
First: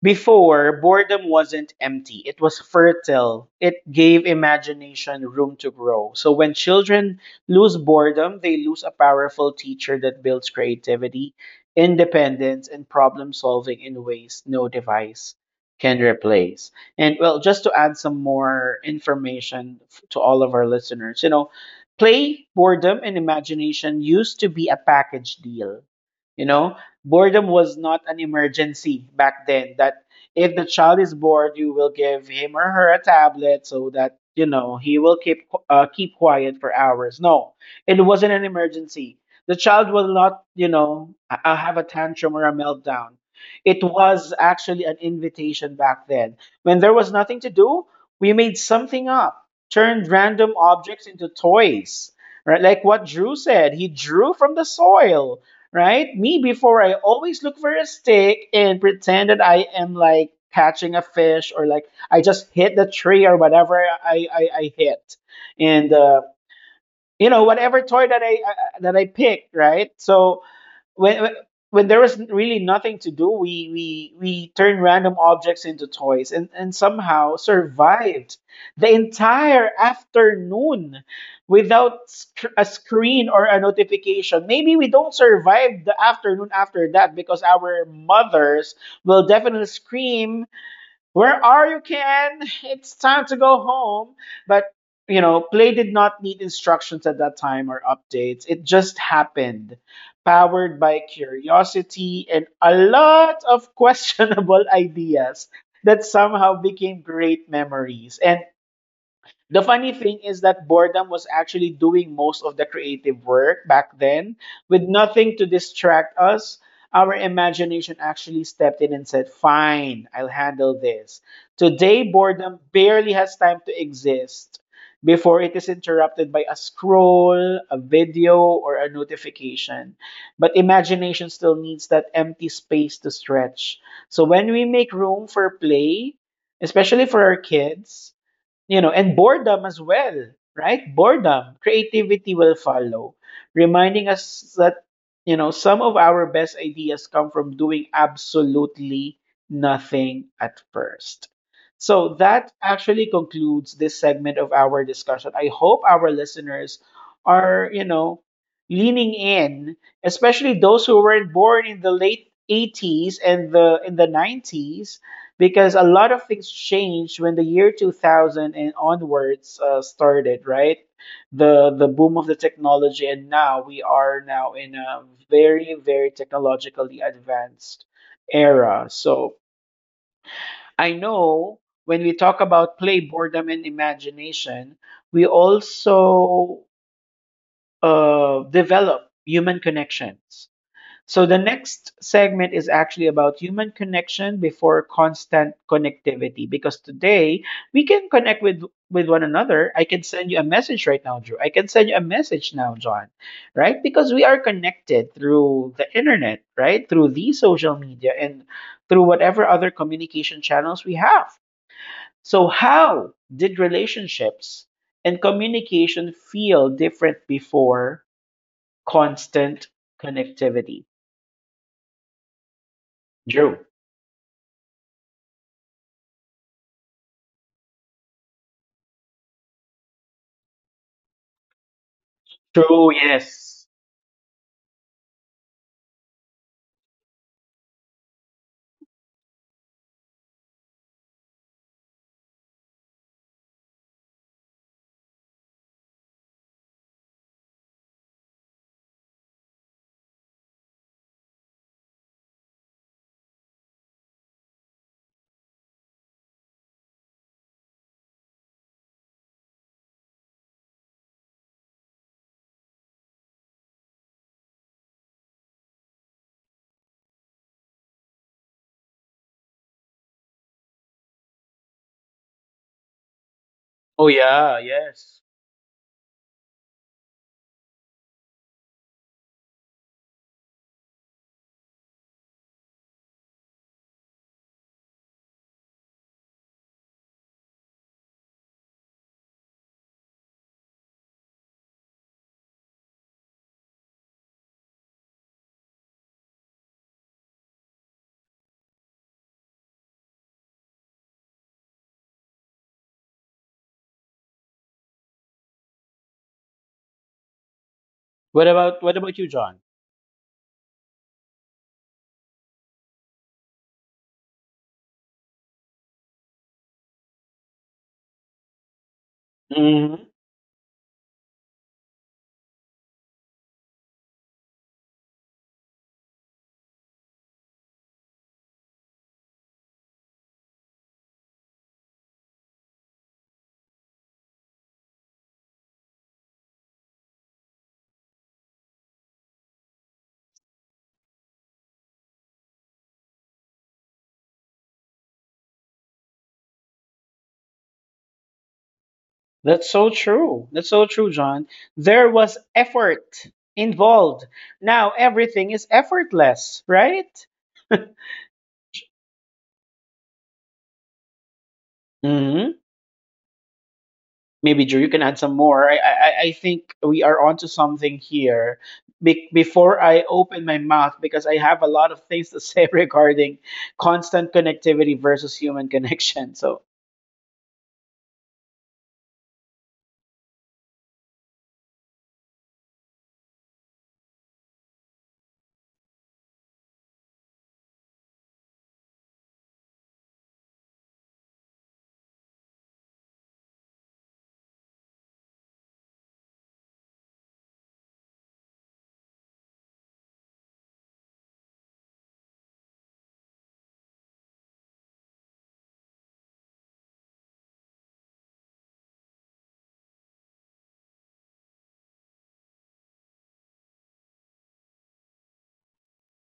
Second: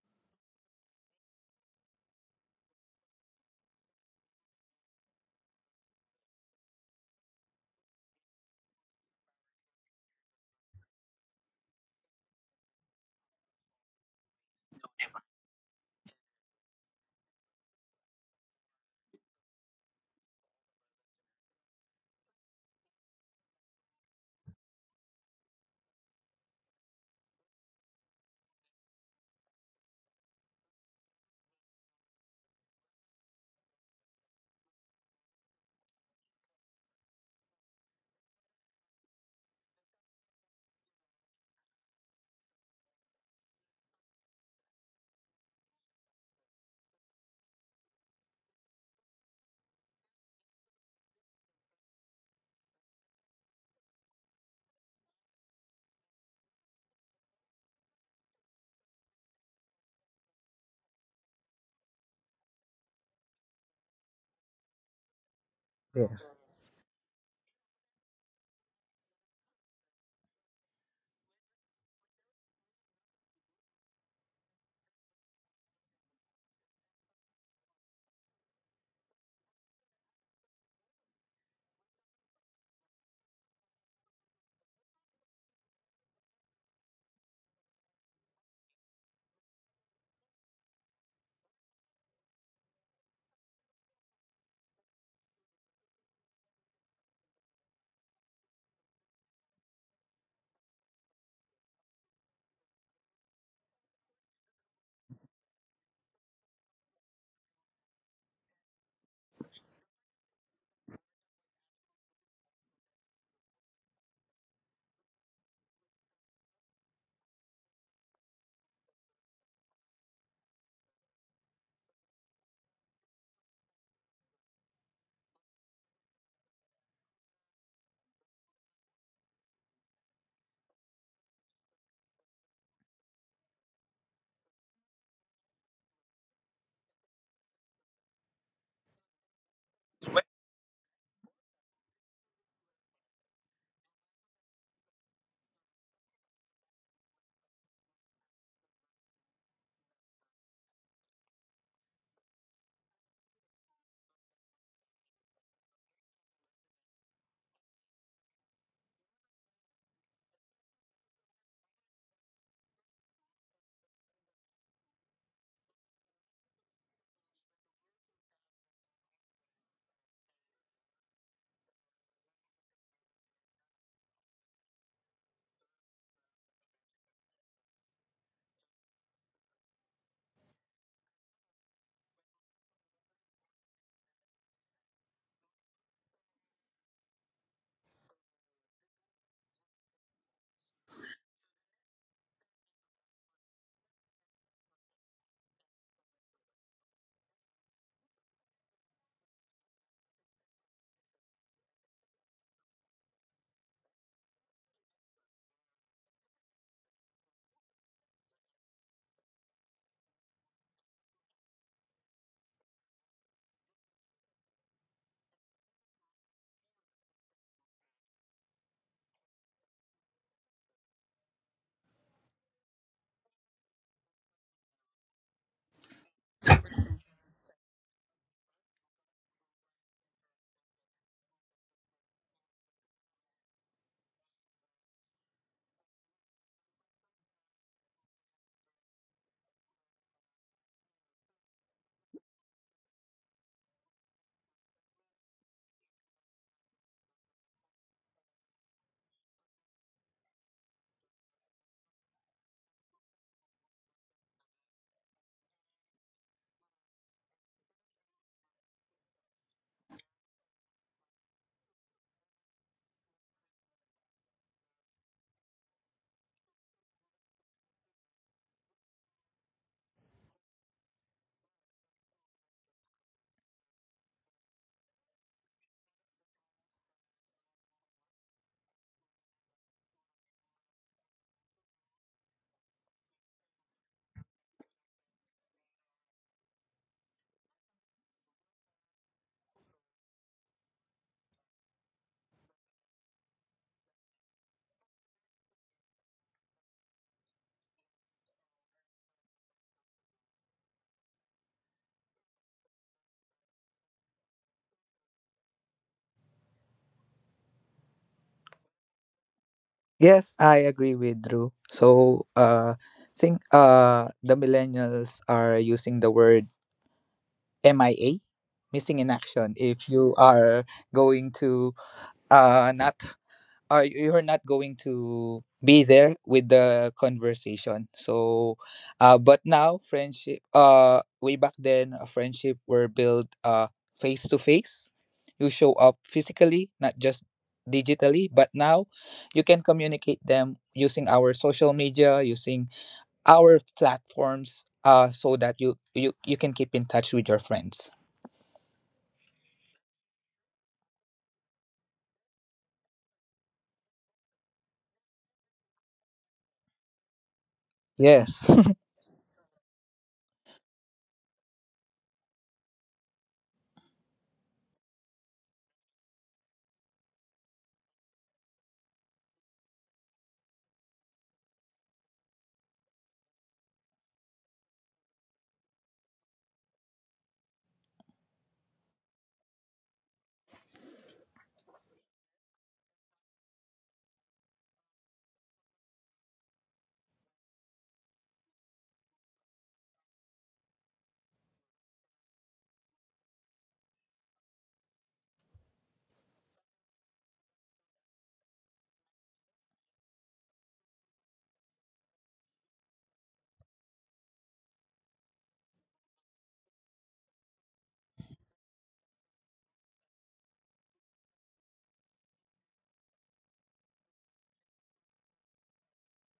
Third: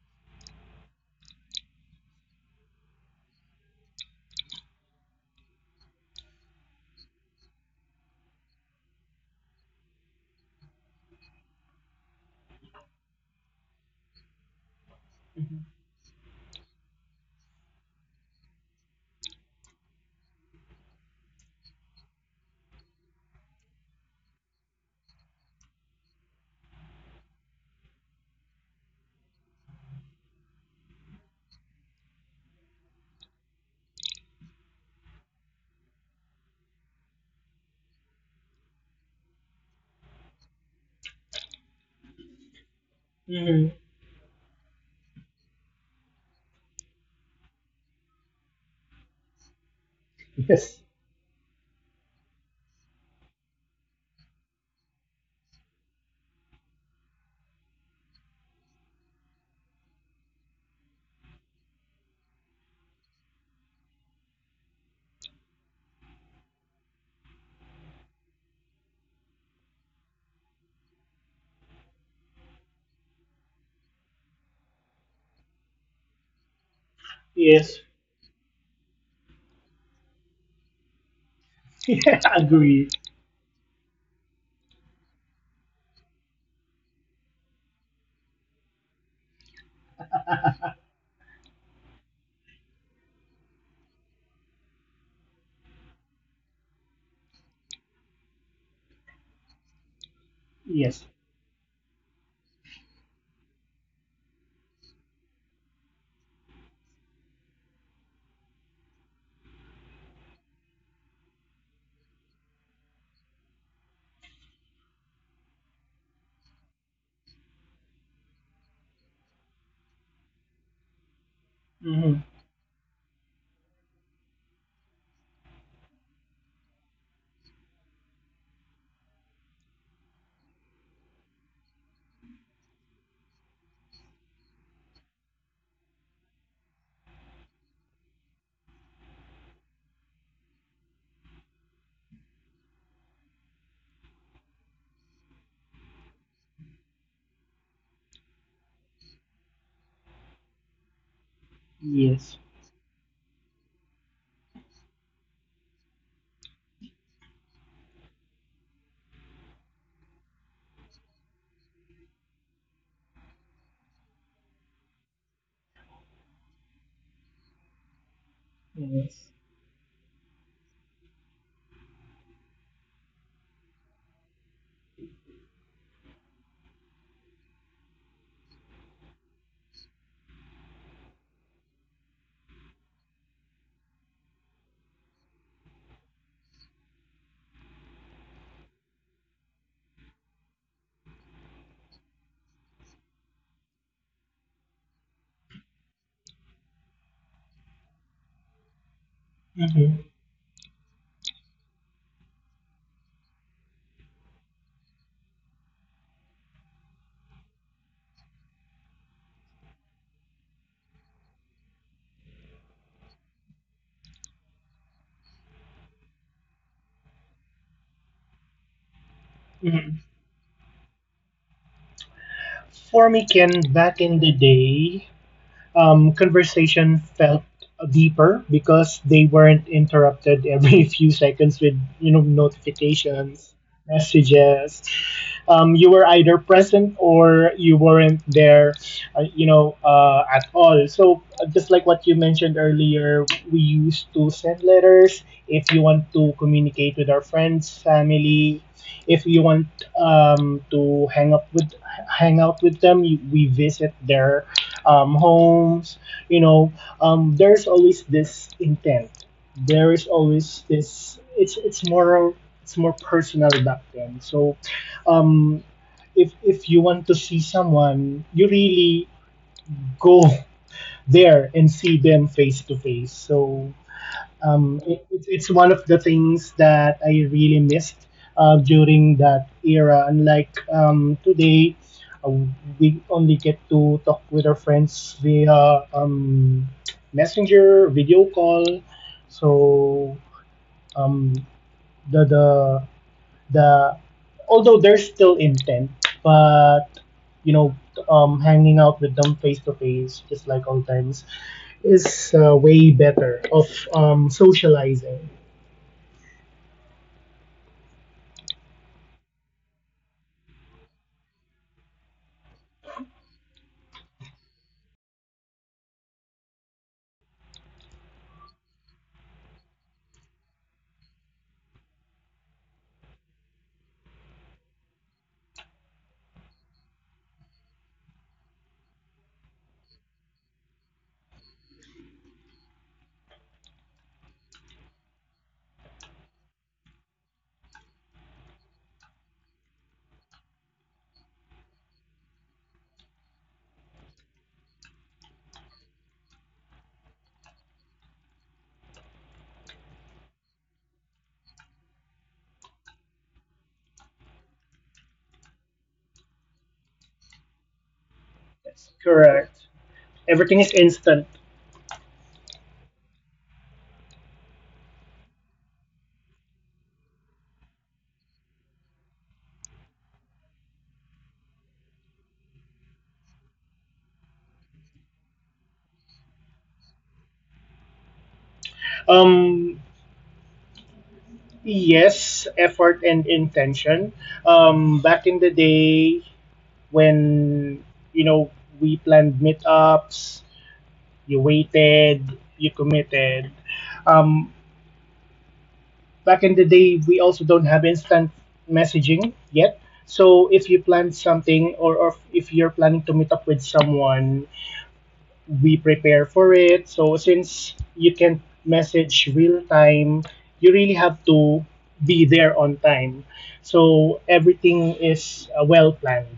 [SPEAKER 1] before, boredom wasn't empty, it was fertile. It gave imagination room to grow. So when children lose boredom, they lose a powerful teacher that builds creativity, independence, and problem solving in ways no device can replace. And well, just to add some more information f- to all of our listeners, you know, play, boredom, and imagination used to be a package deal. You know, boredom was not an emergency back then that if the child is bored you will give him or her a tablet so that you know he will keep uh, keep quiet for hours. No, it wasn't an emergency. The child will not you know uh, have a tantrum or a meltdown.
[SPEAKER 2] Mm-hmm.
[SPEAKER 1] It was actually an invitation back then. When there was nothing to do we made something up, turned random
[SPEAKER 2] Yes.
[SPEAKER 1] objects into toys, right? Like what Drew said, he drew from the soil, right? Me before, I always look for a stick and pretend that I am like catching a fish or like I just hit the tree or whatever I I, I hit, and uh, you know whatever toy that I, I that I picked, right? So when when- when there was really nothing to do, we we we turned random objects into toys and and somehow
[SPEAKER 2] Yes.
[SPEAKER 1] survived the entire afternoon without
[SPEAKER 2] Yeah,
[SPEAKER 1] sc- a
[SPEAKER 2] agree.
[SPEAKER 1] screen or a notification. Maybe we don't survive the afternoon after that because our mothers will definitely scream, where are you, Ken? It's time to go home. But, you know, play did not need instructions at that time or updates. It just happened, powered by
[SPEAKER 2] Yes.
[SPEAKER 1] curiosity and a lot of questionable ideas that somehow became great memories. And the funny thing is that boredom was actually doing most of the creative work back then. With nothing to distract us, our imagination actually stepped in and said, fine, I'll handle this. Today,
[SPEAKER 2] Hmm.
[SPEAKER 1] boredom barely has time to exist before it is interrupted by a scroll, a video, or a notification. But imagination still needs that empty space to stretch. So when we make room for play, especially for our kids, you know, and boredom as well, right? Boredom, creativity will follow, reminding us that, you know, some of our best ideas come from doing absolutely nothing at first. So
[SPEAKER 2] Yes.
[SPEAKER 1] that actually concludes this segment of our discussion. I hope our listeners are, you know, leaning in, especially those who weren't born in the late eighties and the in the nineties, because a lot of things changed when the year two thousand and
[SPEAKER 2] Yes.
[SPEAKER 1] onwards uh, started, right? The the boom of the technology, and now we are now in a very very technologically advanced era. So I know when we talk about play, boredom, and imagination, we also uh, develop human connections. So the next segment is actually about human connection before constant connectivity, because today we can connect with with one another. I can
[SPEAKER 2] Hmm.
[SPEAKER 1] send you a message right now, Drew. I can send you a message now, John, right? Because we are connected through the internet, right? Through the social media and through whatever other communication channels we have. So how did relationships and communication feel different before constant
[SPEAKER 2] Hmm.
[SPEAKER 1] connectivity?
[SPEAKER 2] For me, Ken,
[SPEAKER 1] Drew.
[SPEAKER 2] back in the day, um, conversation felt deeper because they weren't interrupted every few seconds with you know
[SPEAKER 1] True,
[SPEAKER 2] notifications,
[SPEAKER 1] yes.
[SPEAKER 2] messages. Um, you were either present or you weren't there, uh, you know, uh, at all. So, uh, just like what you mentioned earlier, we used to send letters. If you want to communicate with our friends, family, if you want um, to hang up with hang out with them you, we visit their um, homes. You know, um, there's always this intent. There is always this. It's it's more, it's more personal back then. So, um, if if you want to see someone, you really go there and see them face to face. So
[SPEAKER 1] Oh yeah,
[SPEAKER 2] um, it,
[SPEAKER 1] yes.
[SPEAKER 2] it's one of the things that I really missed uh, during that era. Unlike um, today, uh, we only get to talk with our friends via um, messenger, video call. So um, the the the although there's still intent, but you know, um, hanging out with them face to face, just like old times, is uh, way better of um, socializing.
[SPEAKER 1] What about what about you, John?
[SPEAKER 3] Yes, I agree with Drew. So, uh, think uh, the millennials are using the word M I A, missing in action. If
[SPEAKER 1] Hmm.
[SPEAKER 3] you are going to uh, not are, you're not going to be there with the conversation. So uh but now friendship, uh way back then a friendship were built uh face to face. You show up physically, not just digitally, but now you can communicate them using our social media, using our platforms, uh so that you you you can keep in touch with your friends.
[SPEAKER 1] That's so true. That's so true, John. There was effort involved. Now everything is effortless, right?
[SPEAKER 3] Yes.
[SPEAKER 2] Yes, correct. Everything is instant.
[SPEAKER 1] Hmm. Maybe Drew, you can add some more. I, I, I I think we are onto something here. Be- before I open my mouth, because I have a lot of things to say regarding constant connectivity versus human connection. So
[SPEAKER 2] Um, yes, effort and intention. Um, back in the day when you know we planned meetups, you waited, you committed. Um, Back in the day, we also don't have instant messaging yet. So if you plan something, or, or if you're planning to meet up with someone, we prepare for it. So since you can message real time, you really have to be there on time. So everything is uh, well planned.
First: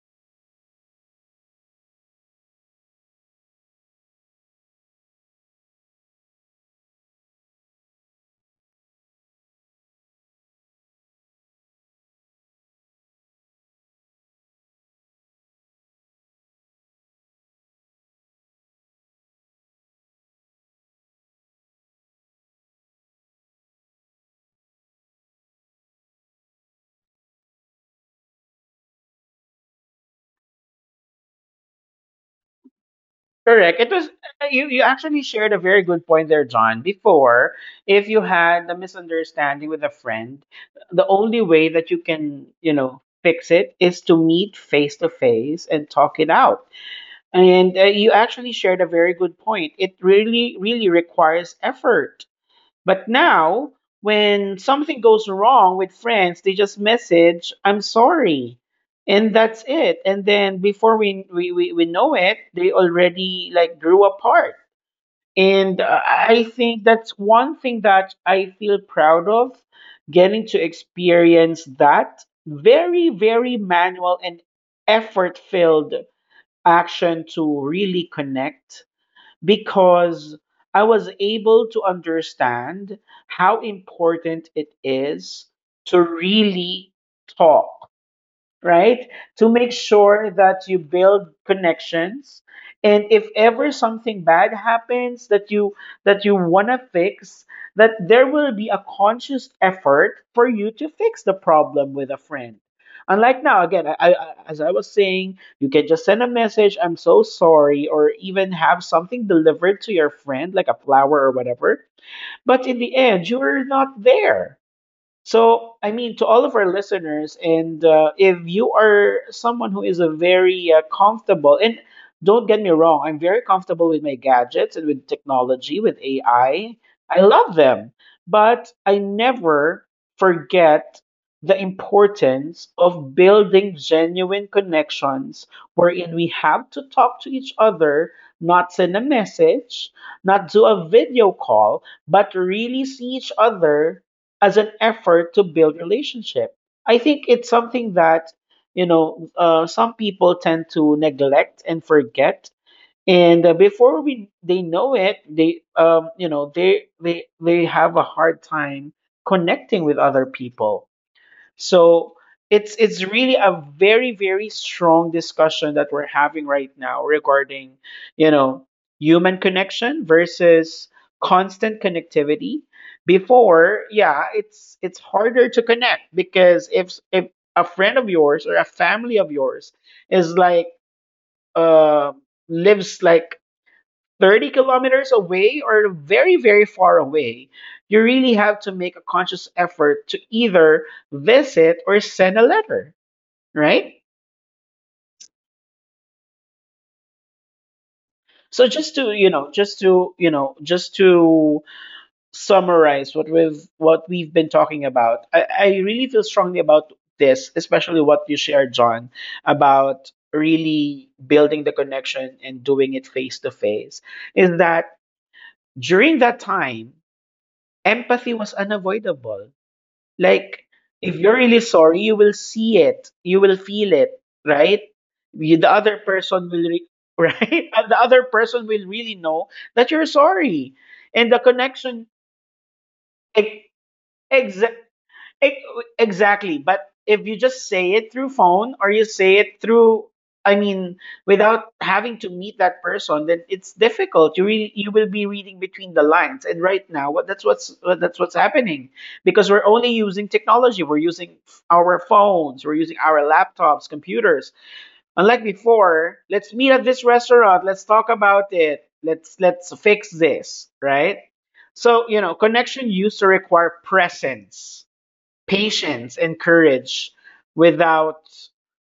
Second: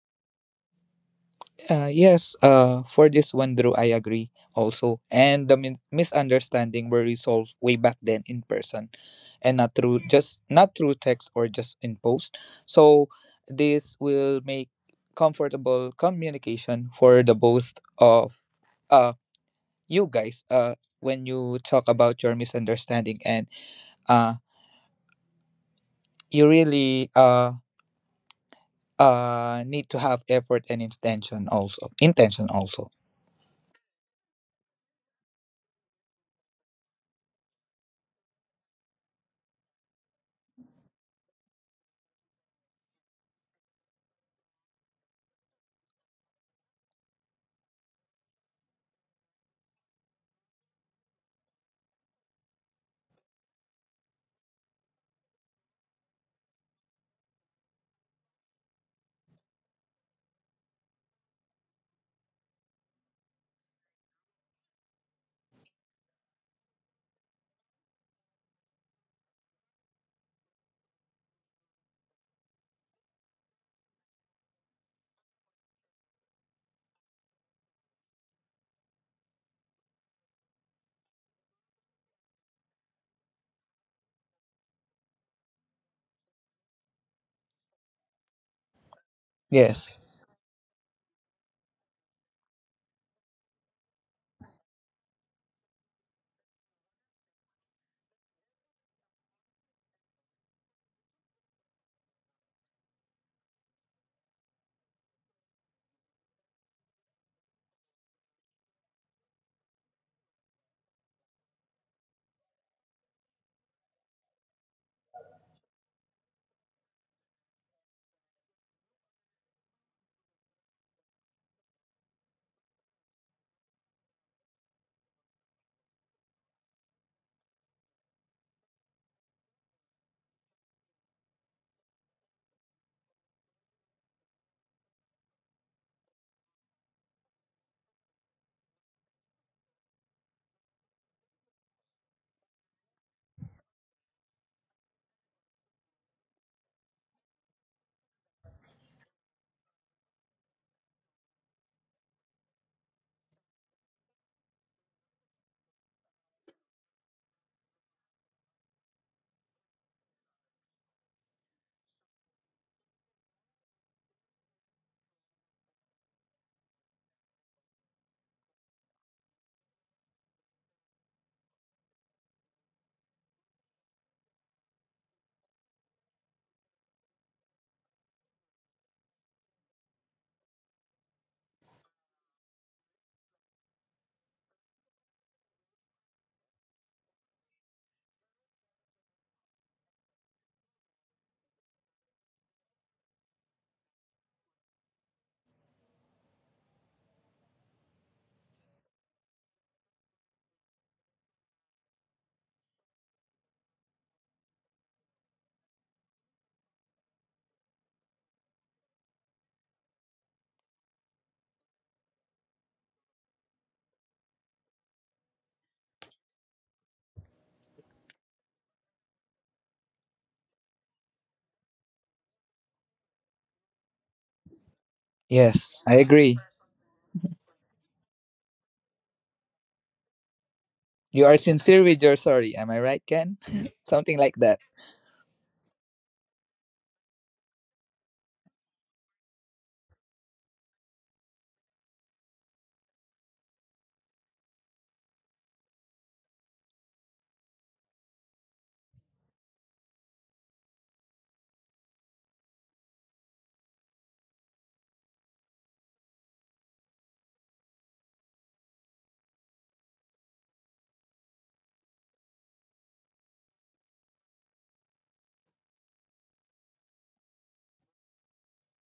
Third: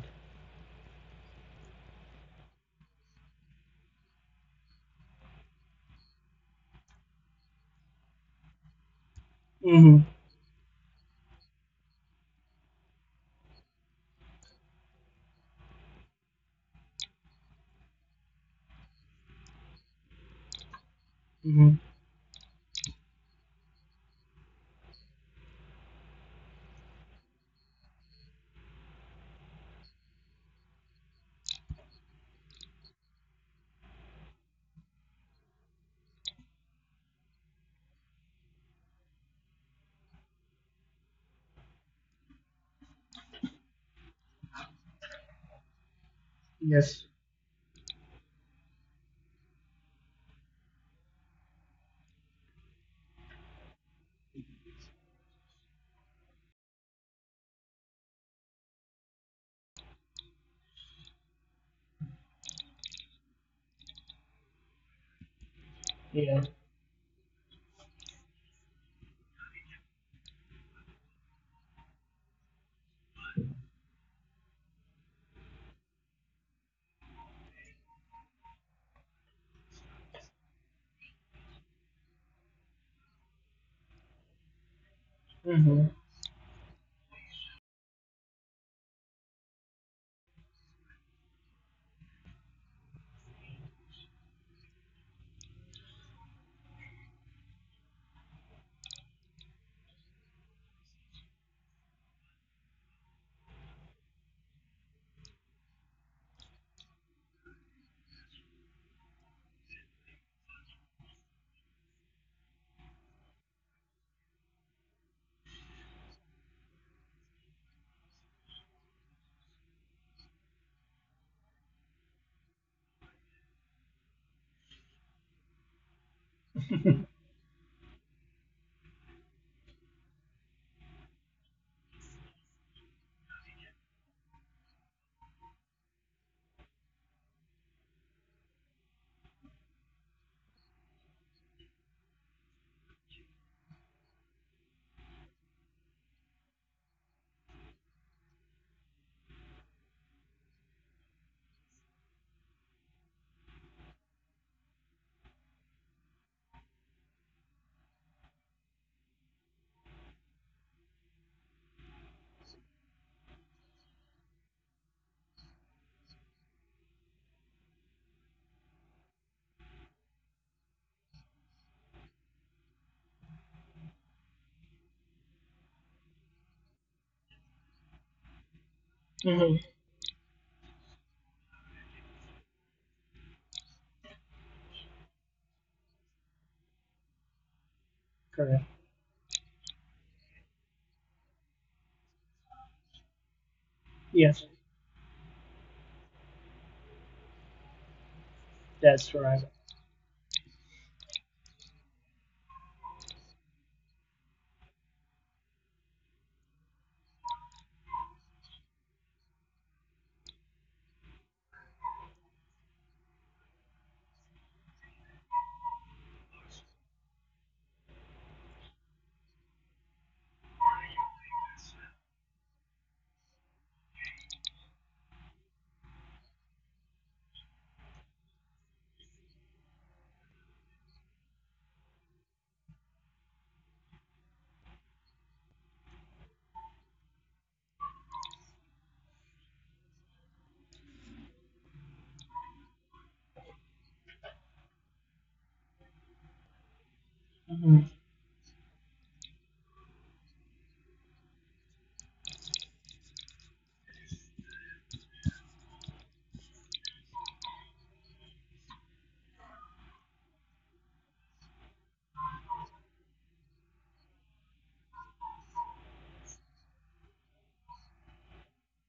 [SPEAKER 3] Uh, yes, uh, for this one, Drew, I agree also. And the min- misunderstanding were resolved way back then in person, and not
[SPEAKER 2] Mm-hmm.
[SPEAKER 3] through just, not through text or just in post. So this will make comfortable communication for the both of uh you guys, uh when you
[SPEAKER 2] Mm-hmm.
[SPEAKER 3] talk about your misunderstanding, and uh you really uh uh need to have effort and intention, also intention also.
[SPEAKER 1] correct. It was uh, you. You actually shared a very good point there, John. Before, if you had a misunderstanding with a friend, the only way that you can, you know, fix it is to meet face to face and talk it out.
[SPEAKER 2] Yes.
[SPEAKER 1] And uh, you actually shared a very good point. It really, really requires effort, but now, when something goes wrong with friends, they just message, I'm sorry. And that's it. And then before we, we, we, we know it, they already like grew apart. And uh,
[SPEAKER 2] Yeah.
[SPEAKER 1] I think that's one thing that I feel proud of, getting to experience that very, very manual and effort filled action to really connect, because I was able to understand how important it is
[SPEAKER 2] Mm-hmm.
[SPEAKER 1] to really talk, right? To make
[SPEAKER 3] Yes.
[SPEAKER 1] sure that you build connections. And if ever something bad happens that you that you want to fix, that there will be a conscious effort for you to fix the problem with a friend. Unlike now, again, I, I, as I was saying, you can just send a message, "I'm so sorry," or even have something delivered to your friend, like a flower or whatever. But in the end, you're not there, so, I mean, to all of our listeners, and uh, if you are someone who is a very uh, comfortable, and don't get me wrong, I'm very comfortable with my gadgets and with technology, with A I. I I love them, but I never forget the importance of building genuine connections wherein we have to talk to each other, not send a message, not do a video call, but really see each other as an effort to build relationship. I think it's something that you know uh, some people tend to neglect and forget, and uh, before we they know it, they um, you know they they they have a hard time connecting with other people. So it's it's really a very very strong discussion that we're having right now regarding, you know, human connection versus constant connectivity. Before, yeah, it's it's harder to connect because if if a friend of yours or a family of
[SPEAKER 2] Mm-hmm.
[SPEAKER 1] yours is like uh lives like 30 kilometers away or very, very far away, you really have
[SPEAKER 2] Correct.
[SPEAKER 1] to make a conscious effort to either visit or send a letter, right?
[SPEAKER 2] Yes.
[SPEAKER 1] So just to,
[SPEAKER 2] That's
[SPEAKER 1] you
[SPEAKER 2] right.
[SPEAKER 1] know, just to, you know, just to summarize what we've what we've been talking about, I, I really feel strongly about this, especially what you shared, John, about really building the connection and doing it face to face, is that during that time, empathy was unavoidable. Like, if you're really sorry, you will see it. You will feel it, right? You- The
[SPEAKER 3] Yes. I
[SPEAKER 1] other
[SPEAKER 3] agree.
[SPEAKER 1] person will, re- right? And the other person will really know that you're sorry.
[SPEAKER 3] You
[SPEAKER 1] And the
[SPEAKER 3] are sincere with
[SPEAKER 1] connection,
[SPEAKER 3] your sorry. Am I right, Ken? Something like that.
[SPEAKER 1] ex- Ex- exactly. But if you just say it through phone or you say it through, I mean, without having to meet that person, then it's difficult. You really, you will be reading between the lines. And right now, what that's what's
[SPEAKER 2] Mm-hmm.
[SPEAKER 1] what, that's what's happening because we're only using technology. We're using our phones. We're using our laptops, computers. Unlike before, let's meet at this restaurant. Let's talk about it. Let's let's fix this, right? So you know, connection used to require presence, patience and courage. Without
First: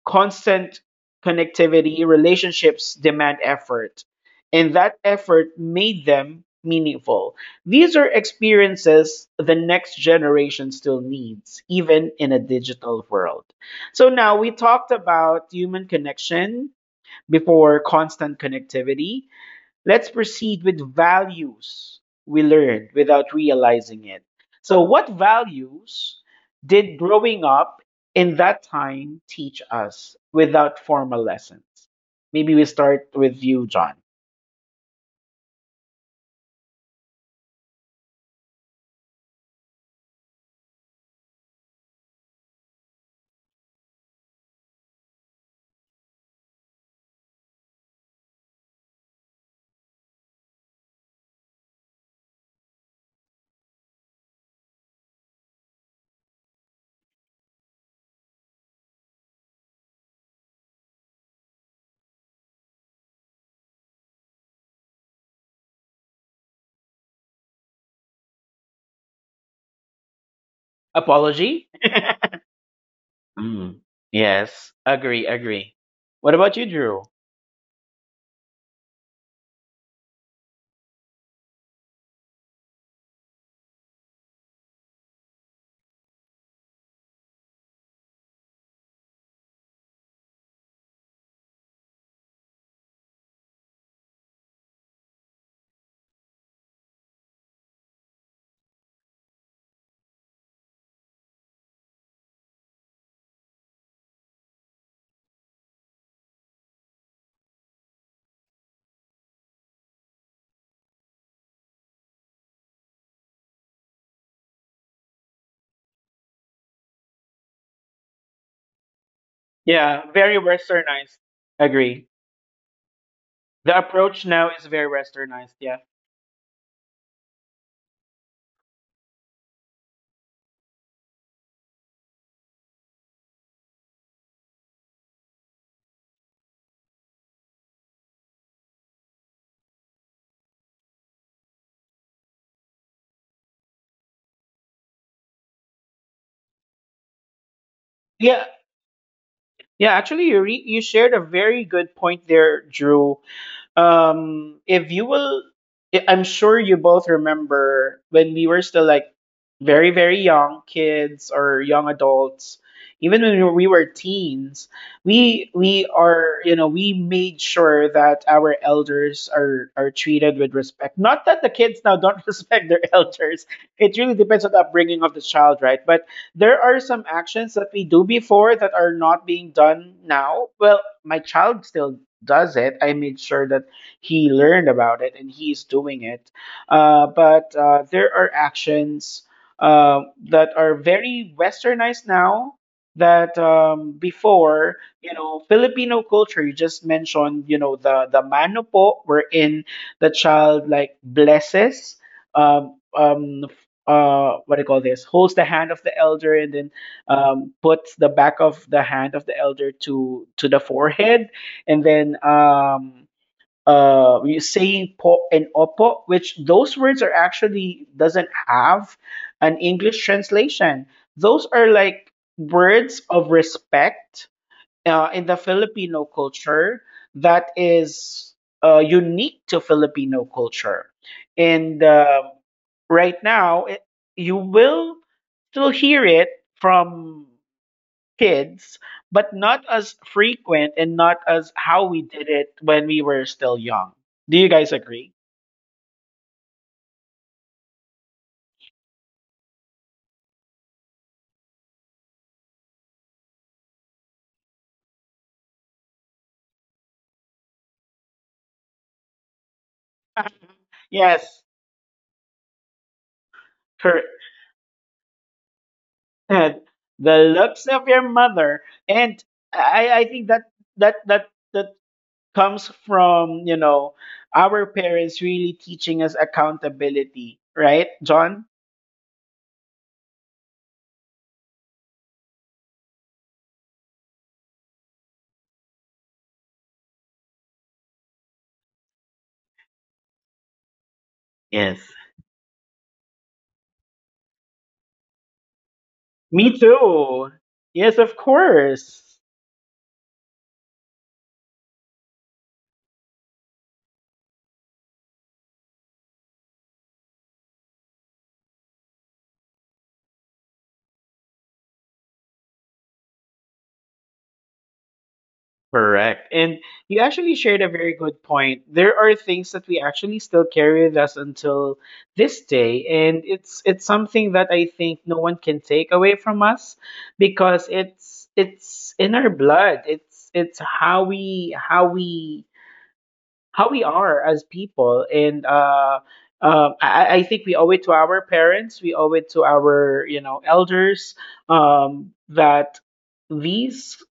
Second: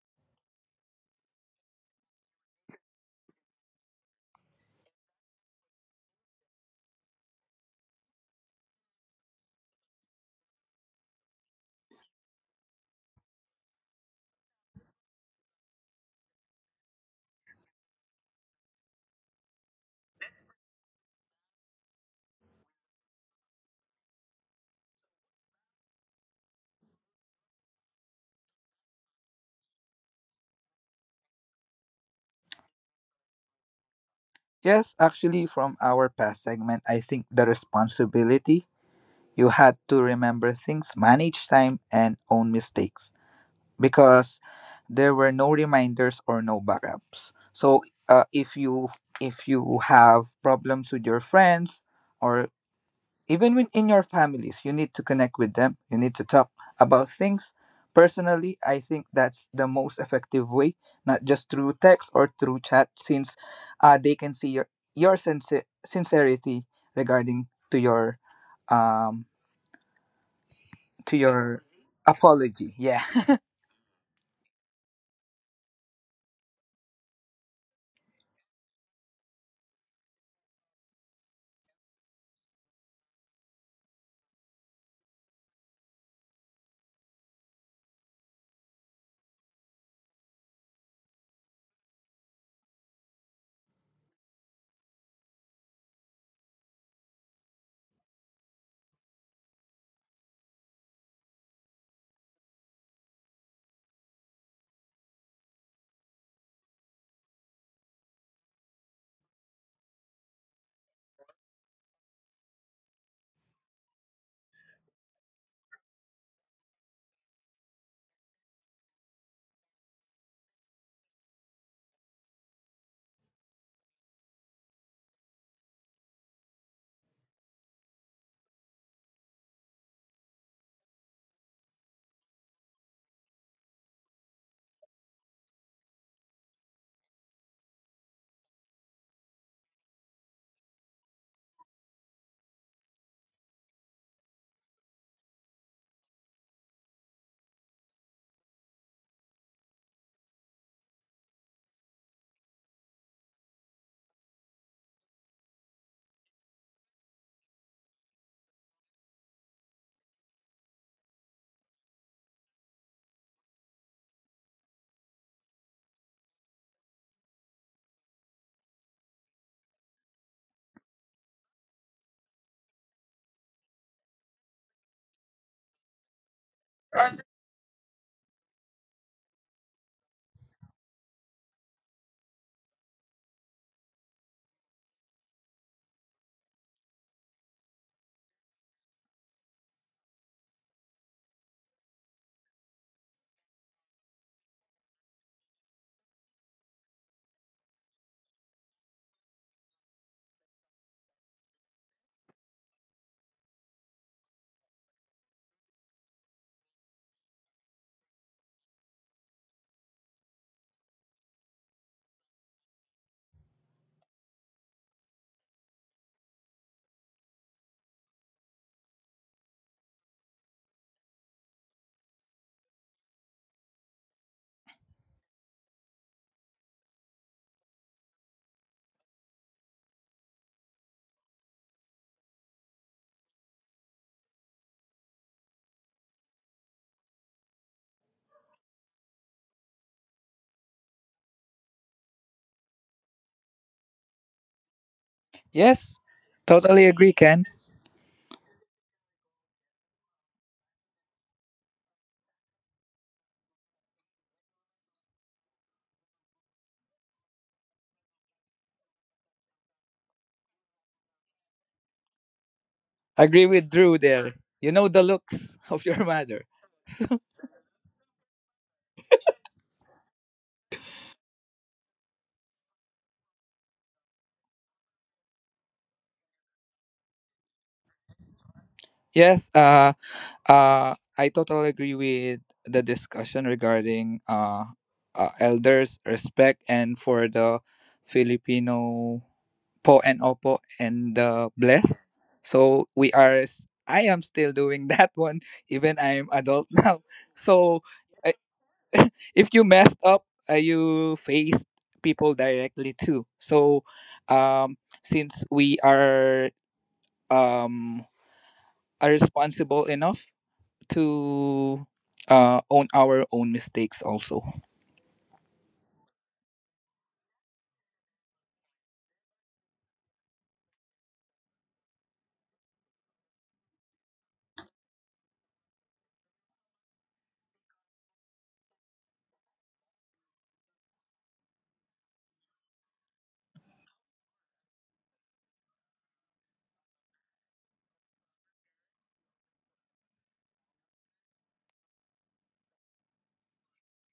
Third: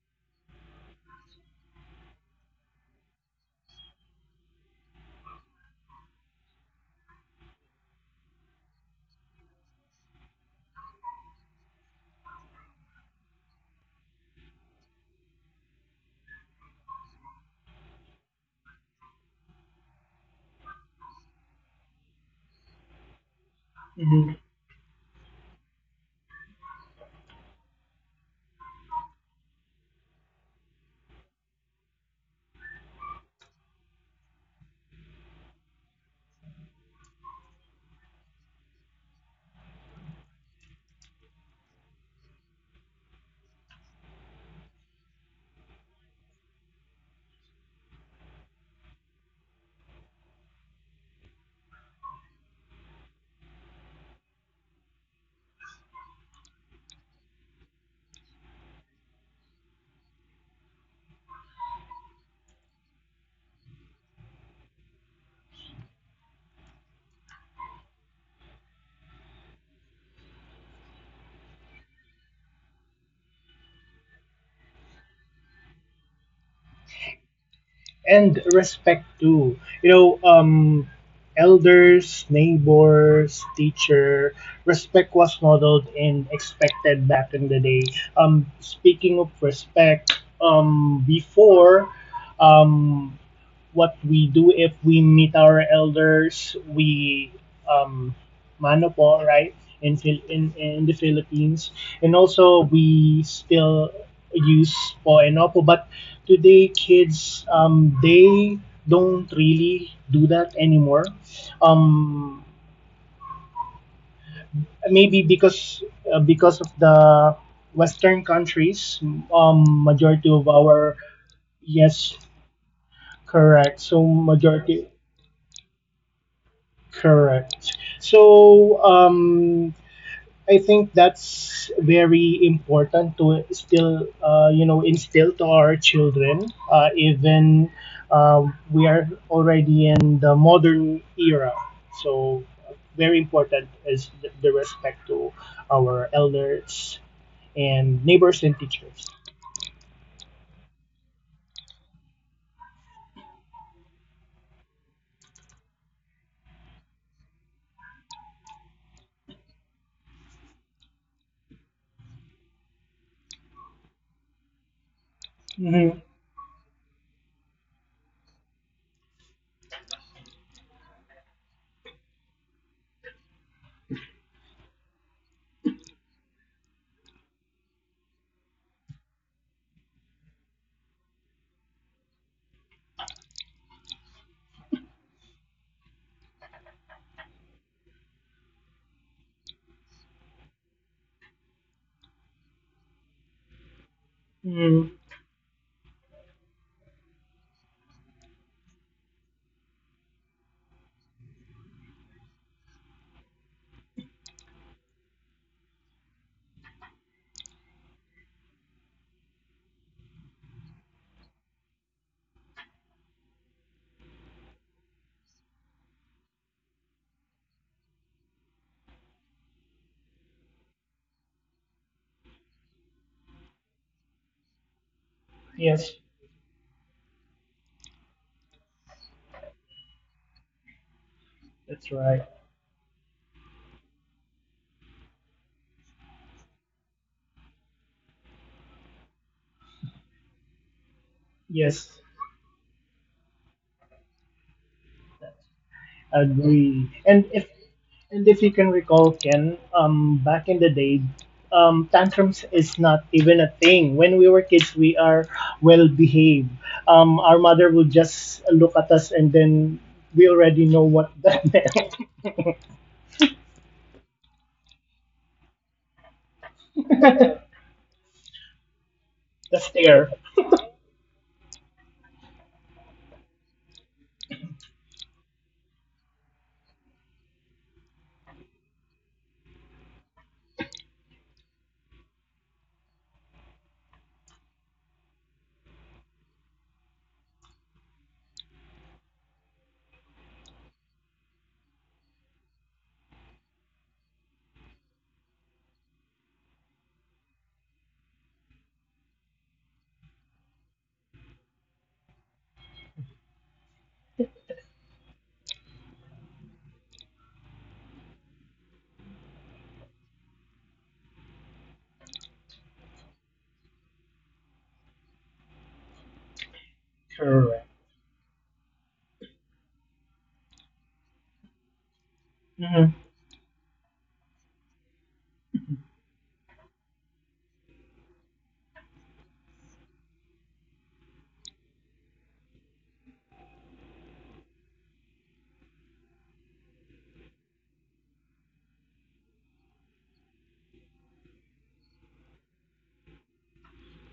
[SPEAKER 1] constant connectivity, relationships demand effort, and that effort made them meaningful. These are experiences the next generation still needs, even in a digital world. So now we talked about human connection before constant connectivity. Let's proceed with values we learned without realizing it.
[SPEAKER 2] Mm-hmm.
[SPEAKER 1] So, what values did growing up in that time teach us without formal lessons? Maybe we start with you, John.
[SPEAKER 3] Yes, actually, from our past segment, I think the responsibility, you had to remember things, manage time, and own mistakes, because there were no reminders or no backups. So, uh, if you if you have problems with your friends, or even within your families, you need to connect with them. You need to talk about things. Personally, I think that's the most effective way, not just through text or through chat, since uh, they can see your your sincer- sincerity regarding to your um to your
[SPEAKER 1] Apology?
[SPEAKER 3] apology. Yeah.
[SPEAKER 1] Mm, yes, agree, agree. What about you, Drew?
[SPEAKER 2] And respect too. You know, um, elders, neighbors, teacher, respect was modeled and expected back in the day. Um, speaking of respect, um, before, um, what we do if we meet our elders, we um, mano po, right? In, Phil- in in the Philippines, and also we still use po and opo. But today, kids, um, they don't really do that anymore. Um, Maybe because uh, because of the Western countries, um,
[SPEAKER 1] Yeah,
[SPEAKER 2] majority
[SPEAKER 1] very
[SPEAKER 2] of our.
[SPEAKER 1] westernized. Agree.
[SPEAKER 2] Yes,
[SPEAKER 1] The
[SPEAKER 2] correct. So
[SPEAKER 1] approach now is very
[SPEAKER 2] majority.
[SPEAKER 1] westernized, yeah.
[SPEAKER 2] Correct. So, um, I think that's very important to still, uh, you know, instill to our children, uh, even uh, we are already in the modern era. So, very important is the, the respect to our elders and neighbors
[SPEAKER 1] Yeah,
[SPEAKER 2] and teachers.
[SPEAKER 1] yeah, actually you re- you shared a very good point there, Drew. Um, if you will, I- I'm sure you both remember when we were still like very, very young kids or young adults, even when we were we were teens, we we
[SPEAKER 2] Mm-hmm.
[SPEAKER 1] are, you know, we made sure that our elders are are treated with respect. Not that the kids now don't respect their elders. It really depends on the upbringing of the child, right? But there are some actions that we do before that are not being done now. Well, my child still does it. I made sure that he learned about it and he's doing it. Uh, but uh, there are actions uh, that are very westernized now that um, before,
[SPEAKER 2] Mm-hmm.
[SPEAKER 1] you know, Filipino culture, you just mentioned, you know, the, the manopo, wherein the child like blesses, um, um, uh, what do you call this, holds the hand of the elder and then um, puts the back of the hand of the elder to to the forehead and then um, uh, you say po and opo, which those words are actually doesn't have an English translation. Those are like words of respect uh, in the
[SPEAKER 2] Yes,
[SPEAKER 1] Filipino culture that is uh, unique to Filipino culture. And
[SPEAKER 2] that's right.
[SPEAKER 1] um right now, it, you will still hear it from kids, but not as frequent and not as how
[SPEAKER 2] Yes.
[SPEAKER 1] we did it when we were still young. Do you guys agree?
[SPEAKER 3] Yes. Totally
[SPEAKER 2] Agree.
[SPEAKER 3] agree,
[SPEAKER 2] And
[SPEAKER 3] Ken.
[SPEAKER 2] if, and if you can recall, Ken, um, back in the day, um, tantrums is not even a thing. When we were kids, we are well behaved. Um, our mother would just look at us, and then we already know what
[SPEAKER 1] Yes,
[SPEAKER 2] that meant.
[SPEAKER 3] Agree with Drew
[SPEAKER 1] correct.
[SPEAKER 3] there. You know the looks of your mother.
[SPEAKER 1] The looks of your mother, and
[SPEAKER 2] The
[SPEAKER 1] I, I
[SPEAKER 2] stare.
[SPEAKER 1] think that that that that comes from you know our parents really teaching us accountability, right, John?
[SPEAKER 3] Yes. Uh Uh, I totally agree with the discussion regarding uh, uh elders respect, and for the Filipino po and opo and the
[SPEAKER 1] Yes.
[SPEAKER 3] bless. So we are. s- I am still doing that one even I'm
[SPEAKER 1] Me
[SPEAKER 3] adult now.
[SPEAKER 1] too.
[SPEAKER 3] So
[SPEAKER 1] Yes, of
[SPEAKER 3] uh,
[SPEAKER 1] course.
[SPEAKER 3] if you messed up, uh, you face people directly too. So um, since we are um are responsible enough to uh, own our own mistakes also.
[SPEAKER 1] Correct. And you actually shared
[SPEAKER 2] Correct.
[SPEAKER 1] a very good point. There are things that we actually still carry with us until this day.
[SPEAKER 2] Mm-hmm.
[SPEAKER 1] And it's it's something that I think no one can take away from us because it's it's in our blood. It's it's how we how we how we are as people. And uh uh, I, I think we owe it to our parents, we owe it to our, you know, elders, um, that these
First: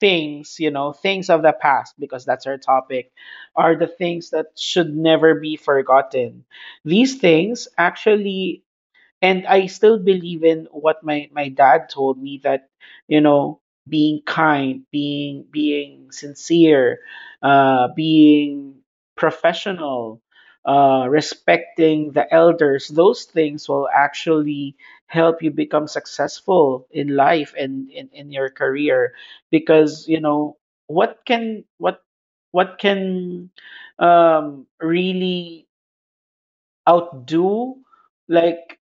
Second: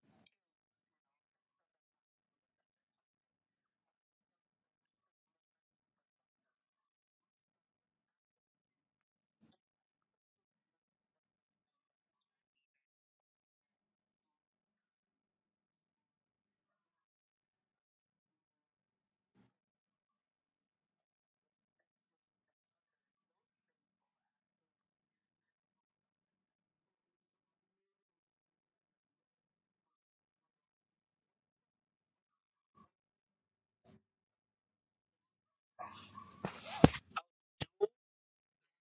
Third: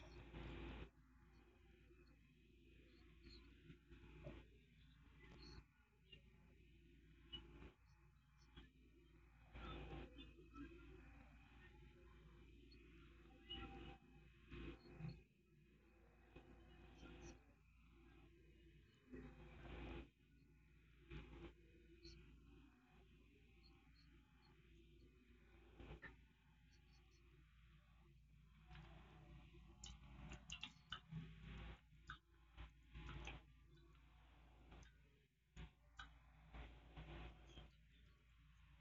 [SPEAKER 1] things, you know, things of the past, because that's our topic, are the things that should never be forgotten. These things actually and I still believe in what my my dad told me that you know being kind, being being sincere, uh, being professional, uh, respecting the elders, those things will actually help you become successful in life and in, in your career because you know what can what what can um, really outdo like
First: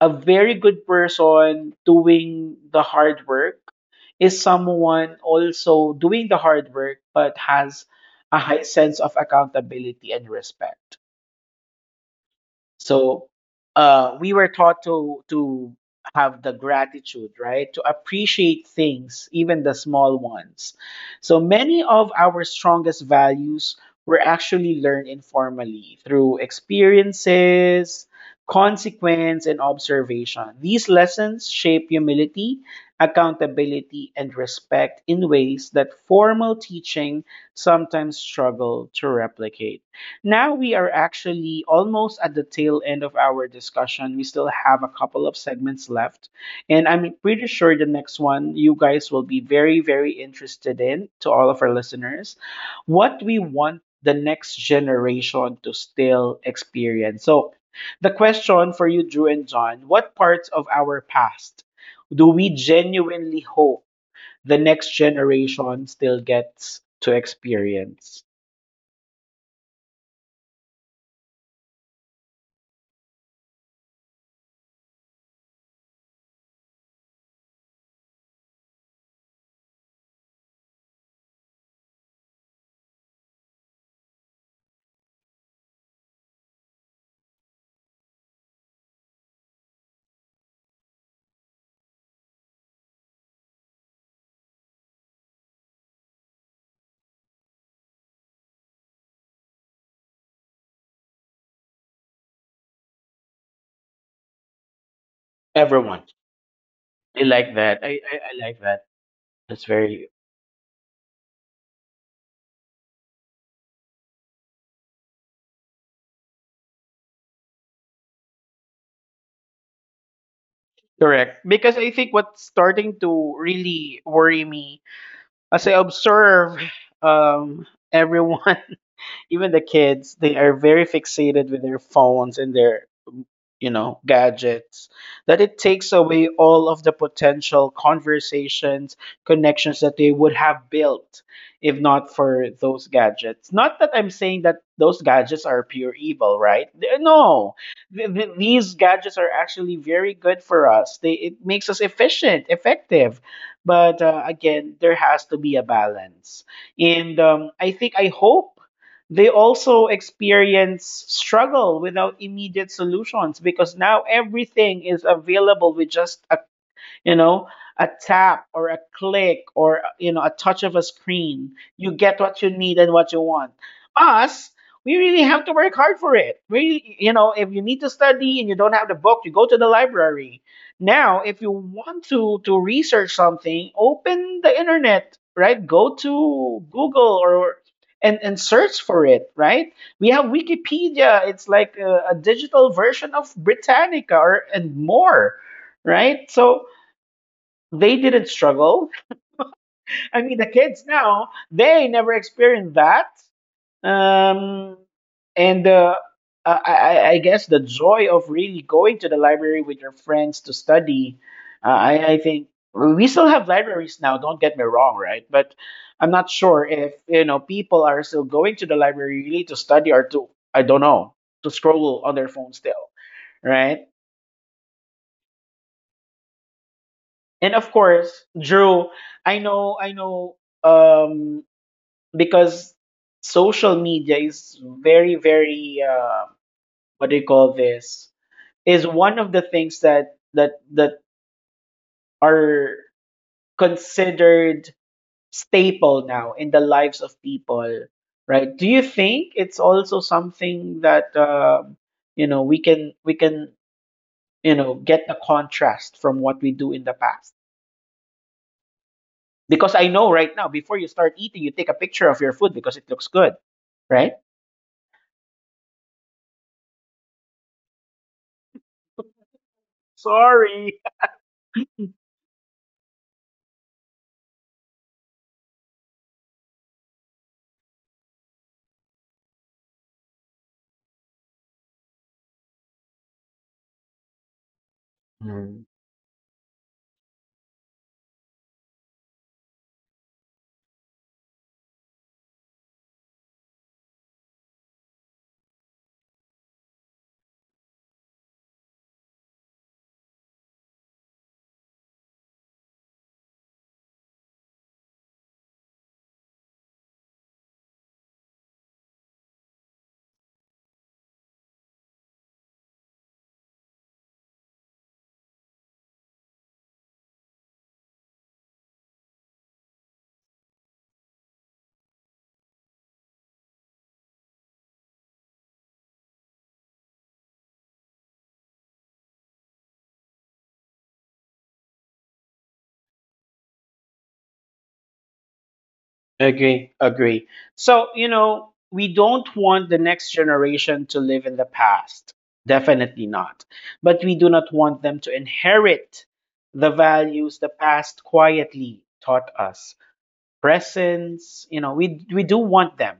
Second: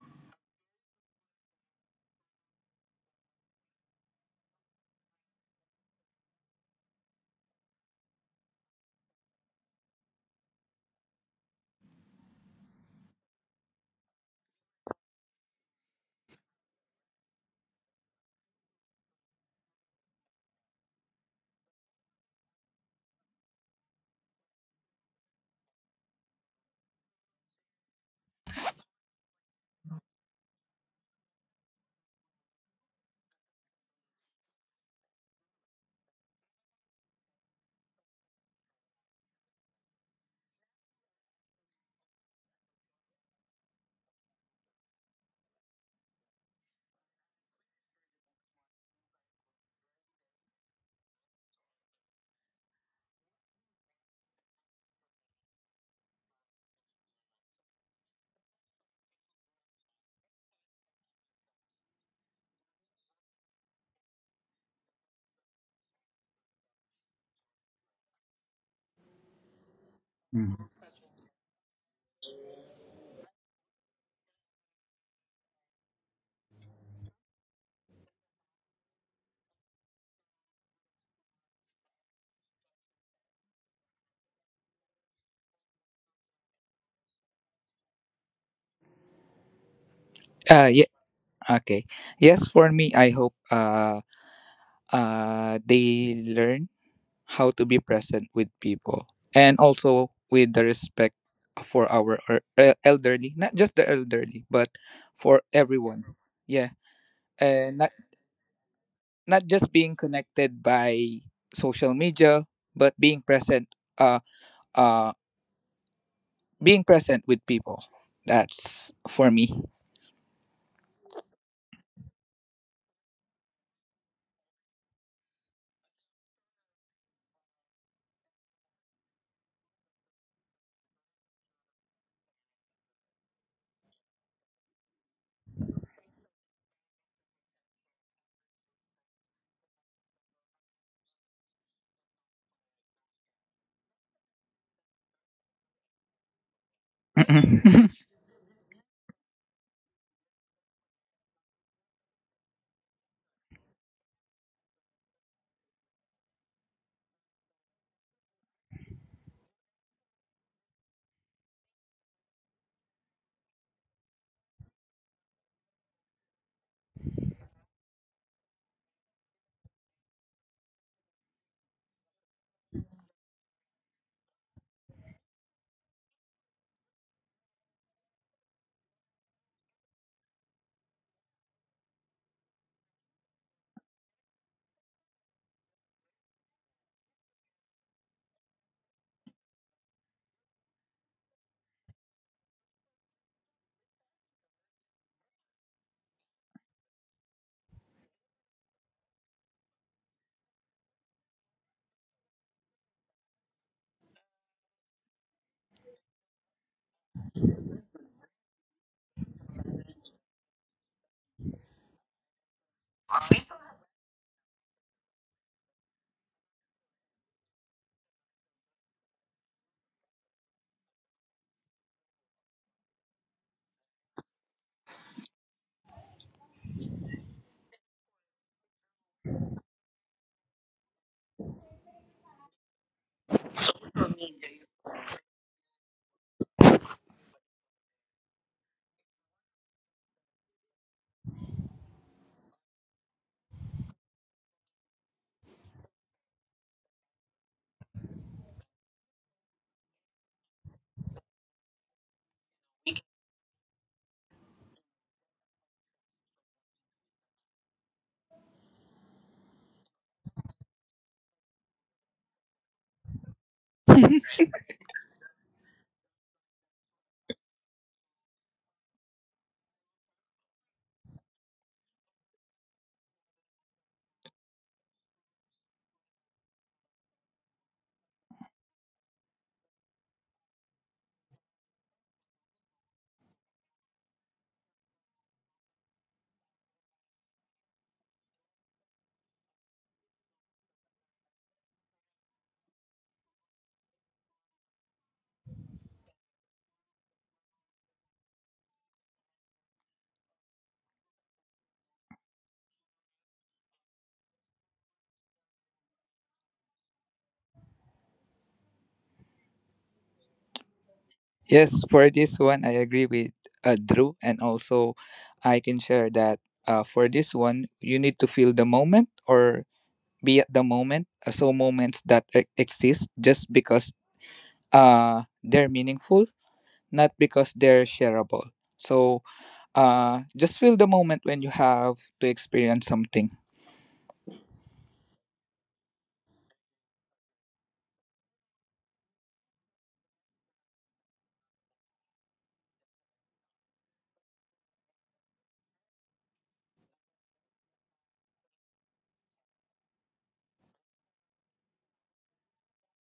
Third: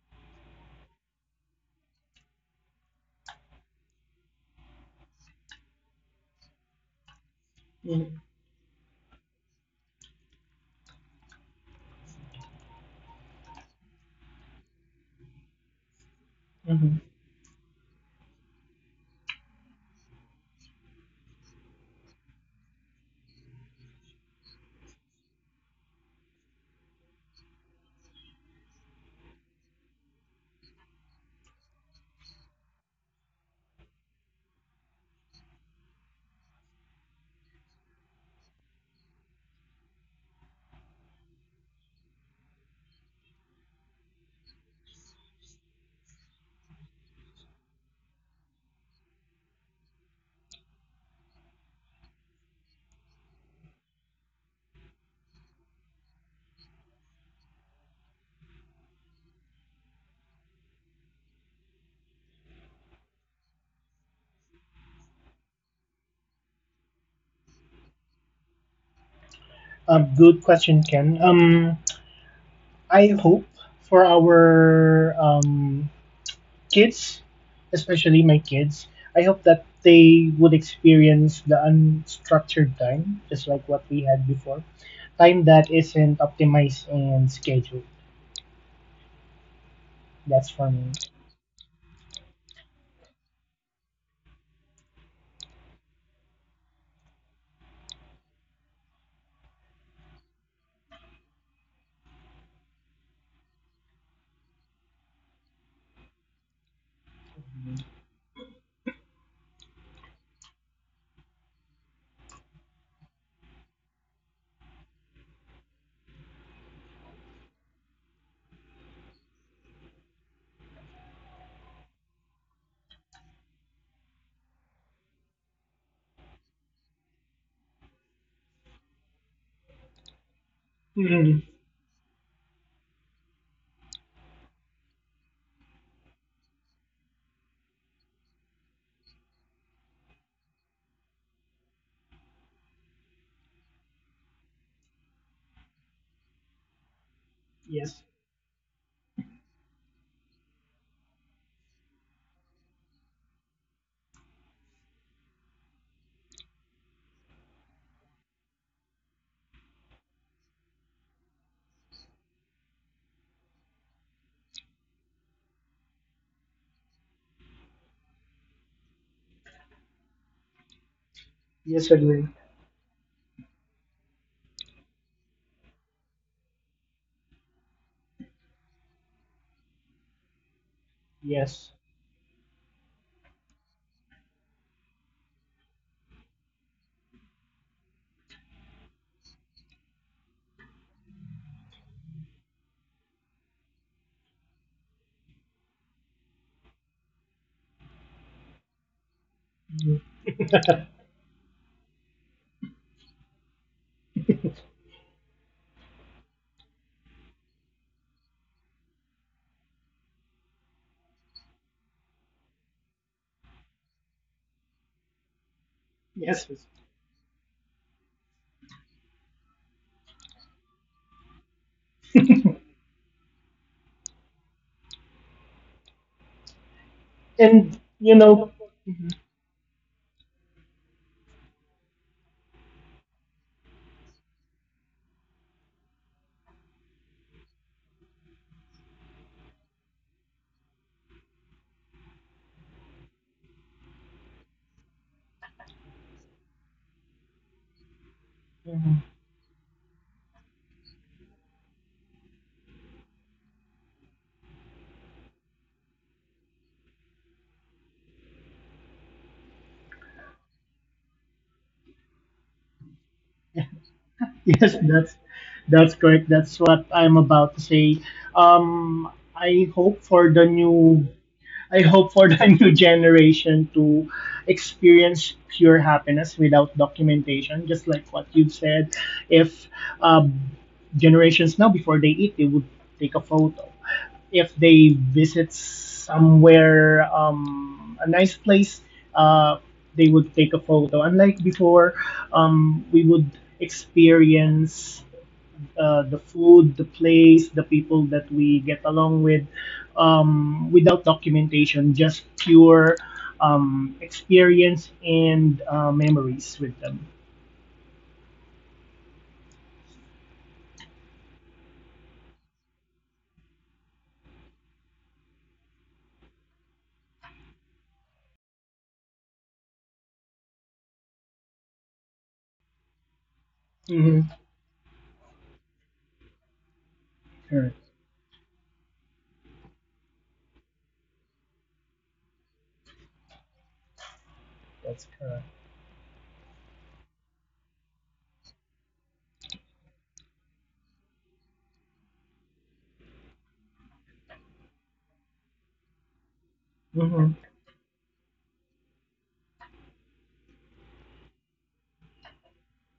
[SPEAKER 1] a very good person doing the hard work is someone also doing the hard work but has a high sense of accountability and respect. So uh, we were taught to to have the
[SPEAKER 2] Hmm.
[SPEAKER 1] gratitude, right? To appreciate things, even the small ones. So many of our strongest values were actually learned informally through experiences, consequence, and observation. These lessons shape humility, accountability, and respect in ways that formal teaching sometimes struggle to replicate. Now we are actually almost at the tail end of our discussion. We still have a couple of segments left. And I'm pretty sure the next one you guys will be very, very interested in, to all of our listeners. What we want the next generation to still experience. So, the question for you, Drew and John, what parts of our past do we genuinely hope the next generation still gets to experience?
[SPEAKER 2] Um, good
[SPEAKER 3] Mhm.
[SPEAKER 2] question, Ken. Um, I hope for our um, kids, especially my kids, I hope that they would experience the unstructured time, just like what we had before. Time that isn't optimized and scheduled. That's for
[SPEAKER 3] Uh, yeah,
[SPEAKER 2] me.
[SPEAKER 3] okay. Yes, for me, I hope uh, uh, they learn how to be present with people, and also with the respect for our er- el- elderly, not just the elderly, but for
[SPEAKER 1] Everyone.
[SPEAKER 3] everyone. Yeah, and not,
[SPEAKER 1] I, I like that.
[SPEAKER 3] not
[SPEAKER 1] That's
[SPEAKER 3] just being
[SPEAKER 1] very
[SPEAKER 3] connected by social media, but being present, uh, uh, being present with people. That's for me.
[SPEAKER 1] correct. Because I think what's starting to really worry me as I observe um everyone, even the kids, they are very
[SPEAKER 2] Mhm.
[SPEAKER 1] fixated with their phones and their you know gadgets, that it takes away all of the potential conversations, connections that they would have built if not for those gadgets. Not that I'm saying that those gadgets are pure evil, right? Th- no.
[SPEAKER 3] Mm-mm.
[SPEAKER 2] Yes.
[SPEAKER 1] Th- th- these gadgets are actually very good for us. They, it makes us efficient, effective, but uh, again, there has to be a balance. And um, I think I hope they also experience struggle without immediate solutions, because now everything is available with just a you know, a tap or a click, or, you know, a touch of a screen.
[SPEAKER 2] Yes,
[SPEAKER 1] You get
[SPEAKER 2] agree.
[SPEAKER 1] what you need and what you want. Us, we really have to work hard for it. We, you know, if you need to study and you don't have the book, you go to the library. Now, if you
[SPEAKER 2] Yes.
[SPEAKER 1] want to to research something, open the internet, right? Go to Google, or and and search for it, right? We have Wikipedia. It's like a, a digital version of Britannica, or and more, right? So they didn't struggle.
[SPEAKER 2] Yes.
[SPEAKER 1] I mean, the kids now, they never experienced that. Um, and uh, I, I, I guess the joy of really going to the library with your friends to study, uh, I, I think we still have libraries now, don't get me wrong, right? But I'm not
[SPEAKER 2] Yes.
[SPEAKER 1] sure if, you know, people are still going to the library really to study or to, I don't know, to scroll on their phone still, right? And of
[SPEAKER 2] And, you
[SPEAKER 1] course,
[SPEAKER 2] know,
[SPEAKER 1] Drew,
[SPEAKER 2] mhm.
[SPEAKER 1] I know, I know. Um, because social media is very very uh, what do you call this, is one of the things that that that are considered staple now in the lives of people, right? Do you
[SPEAKER 2] Mhm.
[SPEAKER 1] think it's also something that, um, you know we can we can you know get a contrast from what we do in the past, because I know right now before you start eating you take a picture of your food because it looks good, right?
[SPEAKER 2] Yes, that's that's correct. That's what I'm about to say. Um, I hope for the
[SPEAKER 1] Sorry.
[SPEAKER 2] new I hope for the new generation to experience pure happiness without documentation, just like what you've said. If um, generations now, before they eat, they would take a photo. If they visit somewhere, um, a nice place, uh, they would take a photo. Unlike before, um, we would experience uh, the food, the place, the people that we get along with, um, without documentation, just pure um, experience and uh, memories with them.
[SPEAKER 3] Yes, for this one, I agree with uh, Drew, and also I can share that uh, for this one, you need to feel the moment, or be at the moment. Uh, So moments that e- exist just because
[SPEAKER 2] Mm-hmm.
[SPEAKER 3] uh, they're meaningful, not because
[SPEAKER 2] Correct.
[SPEAKER 3] they're shareable. So Uh, just feel the moment when you have to experience something.
[SPEAKER 2] That's correct.
[SPEAKER 1] Agree, agree. So, you know, we don't want the next generation to live in the past. Definitely not. But we do not want them to inherit the values
[SPEAKER 2] Mm-hmm.
[SPEAKER 1] the past quietly taught us. Presence, you know we we do want them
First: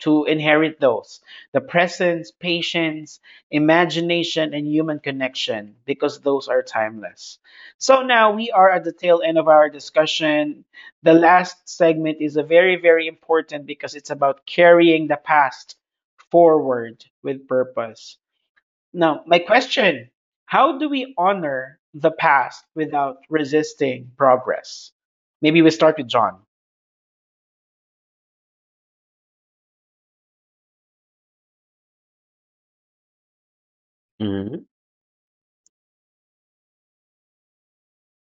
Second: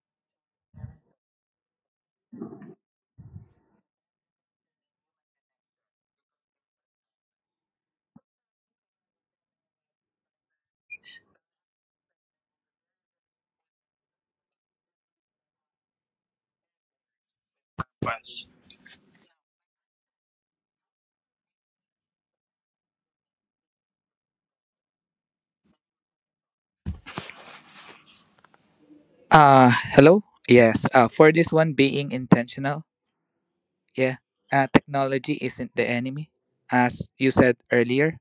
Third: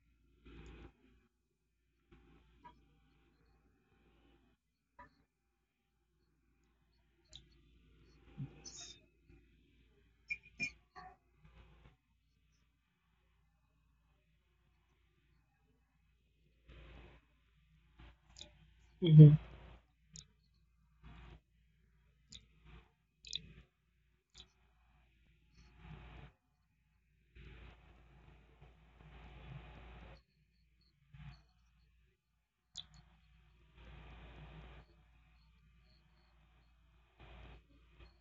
[SPEAKER 1] to inherit those, the presence, patience, imagination, and human connection, because those are timeless. So now we are at the tail end of our discussion. The last segment is a very, very important, because it's about carrying the past forward with purpose. Now,
[SPEAKER 2] Mm-hmm.
[SPEAKER 1] my question: how do we honor the past without resisting progress? Maybe we start with John.
[SPEAKER 3] Uh, hello? Yes, uh, for this one, being intentional. Yeah, uh, technology isn't the enemy. As you said earlier,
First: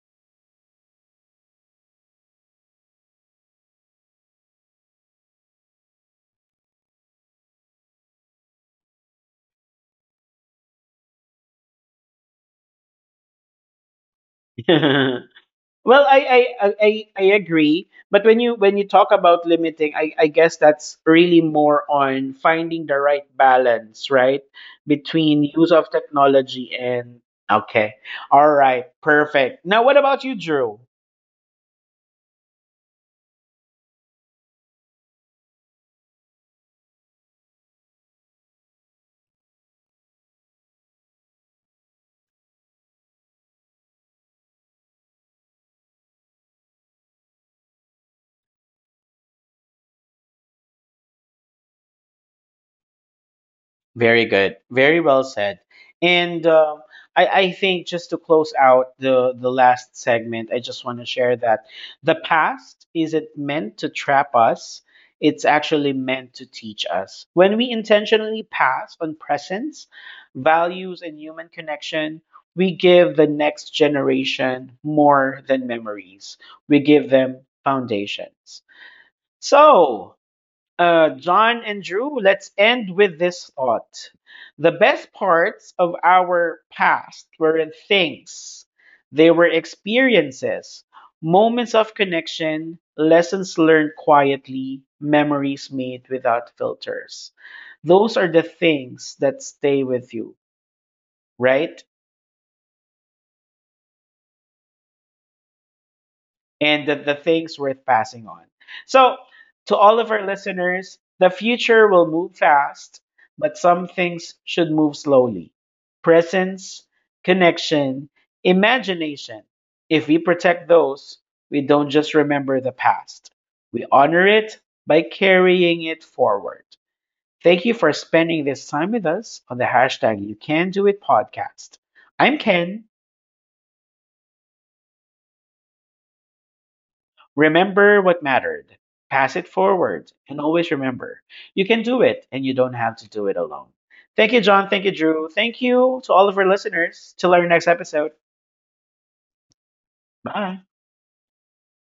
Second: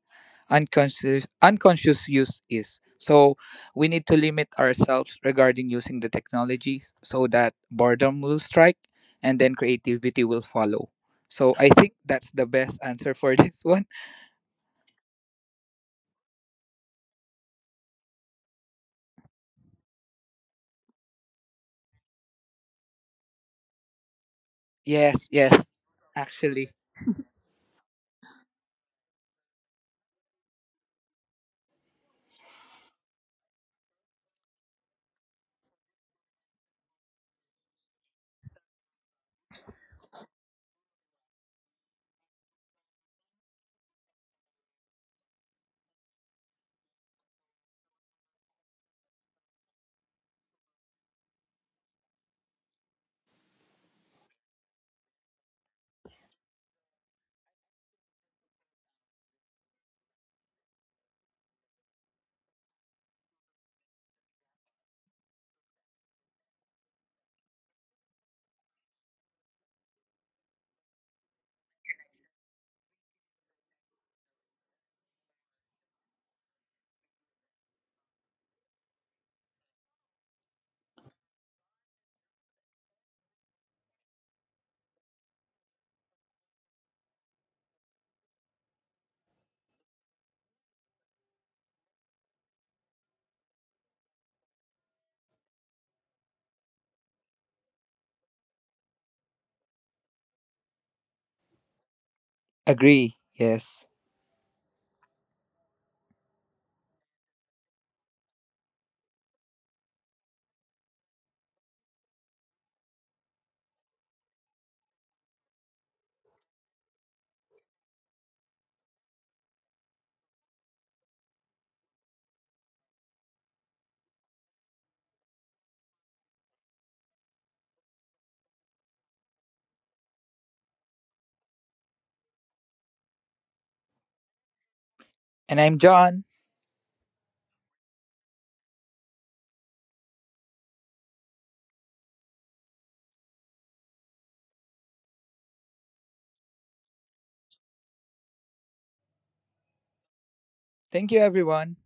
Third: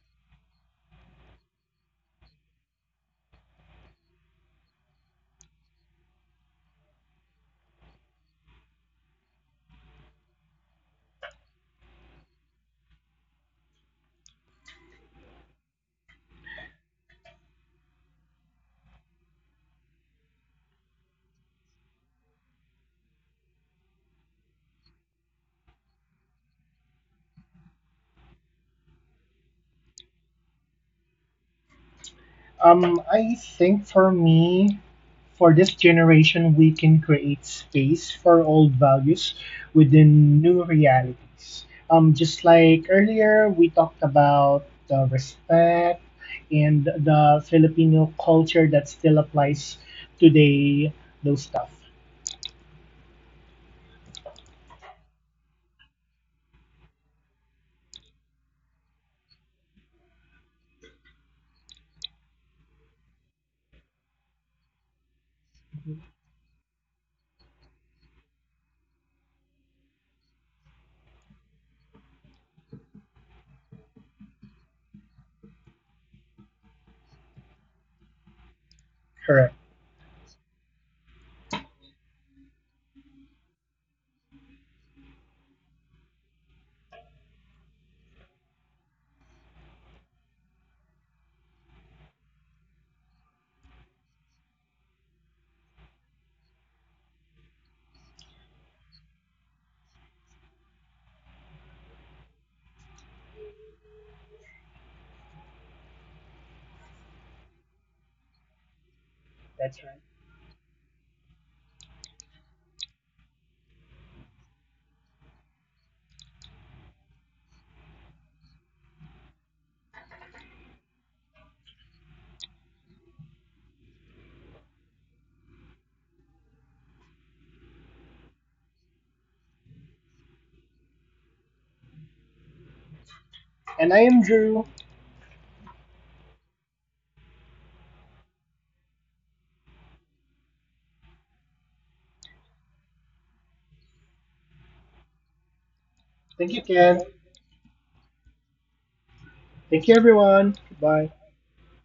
[SPEAKER 3] unconscious, unconscious use is. So we need to limit ourselves regarding using the technology, so that boredom will strike and then creativity will follow. So I think that's the best answer for this one.
[SPEAKER 1] Well, I, I I I- agree, but when you when you talk about limiting, I I guess that's really more on finding the right balance, right,
[SPEAKER 3] Yes,
[SPEAKER 1] between
[SPEAKER 3] yes,
[SPEAKER 1] use of
[SPEAKER 3] actually.
[SPEAKER 1] technology and okay, all right, perfect. Now, what about you, Drew?
[SPEAKER 2] Um, I think for me, for this generation, we can create space for old values within new realities. Um, just like earlier, we talked about the respect and the Filipino culture that still applies today, those stuff.
[SPEAKER 1] Very good. Very well said. And um, I, I think just to close out the, the last segment, I just want to share that the past isn't meant to trap us, it's actually meant to teach us. When we intentionally pass on presence, values, and human connection, we give the next generation more than memories, we give them foundations.
[SPEAKER 2] Correct.
[SPEAKER 1] So, uh, John and Drew, let's end with this thought. The best parts of our past weren't things, they were experiences, moments of connection, lessons learned quietly, memories made without filters. Those are the things that stay with you, right?
[SPEAKER 3] Agree. Yes.
[SPEAKER 1] And the, the things worth passing on. So, to
[SPEAKER 2] That's
[SPEAKER 1] all
[SPEAKER 2] right.
[SPEAKER 1] of our listeners, the future will move fast, but some things should move slowly. Presence, connection, imagination. If we protect those, we don't just remember the past, we honor it by carrying it forward. Thank you for spending this time with us on the hashtag You Can Do It podcast. I'm Ken.
[SPEAKER 2] And I am Drew.
[SPEAKER 3] And I'm John.
[SPEAKER 1] Remember what mattered, pass it forward, and always remember, you can do it, and you don't have to do it alone. Thank you, John. Thank you, Drew. Thank you to all of our
[SPEAKER 2] Thank you, Ken.
[SPEAKER 1] listeners. Till our next episode.
[SPEAKER 2] Thank you, everyone.
[SPEAKER 1] Bye.
[SPEAKER 2] Goodbye.
[SPEAKER 3] Thank you, everyone.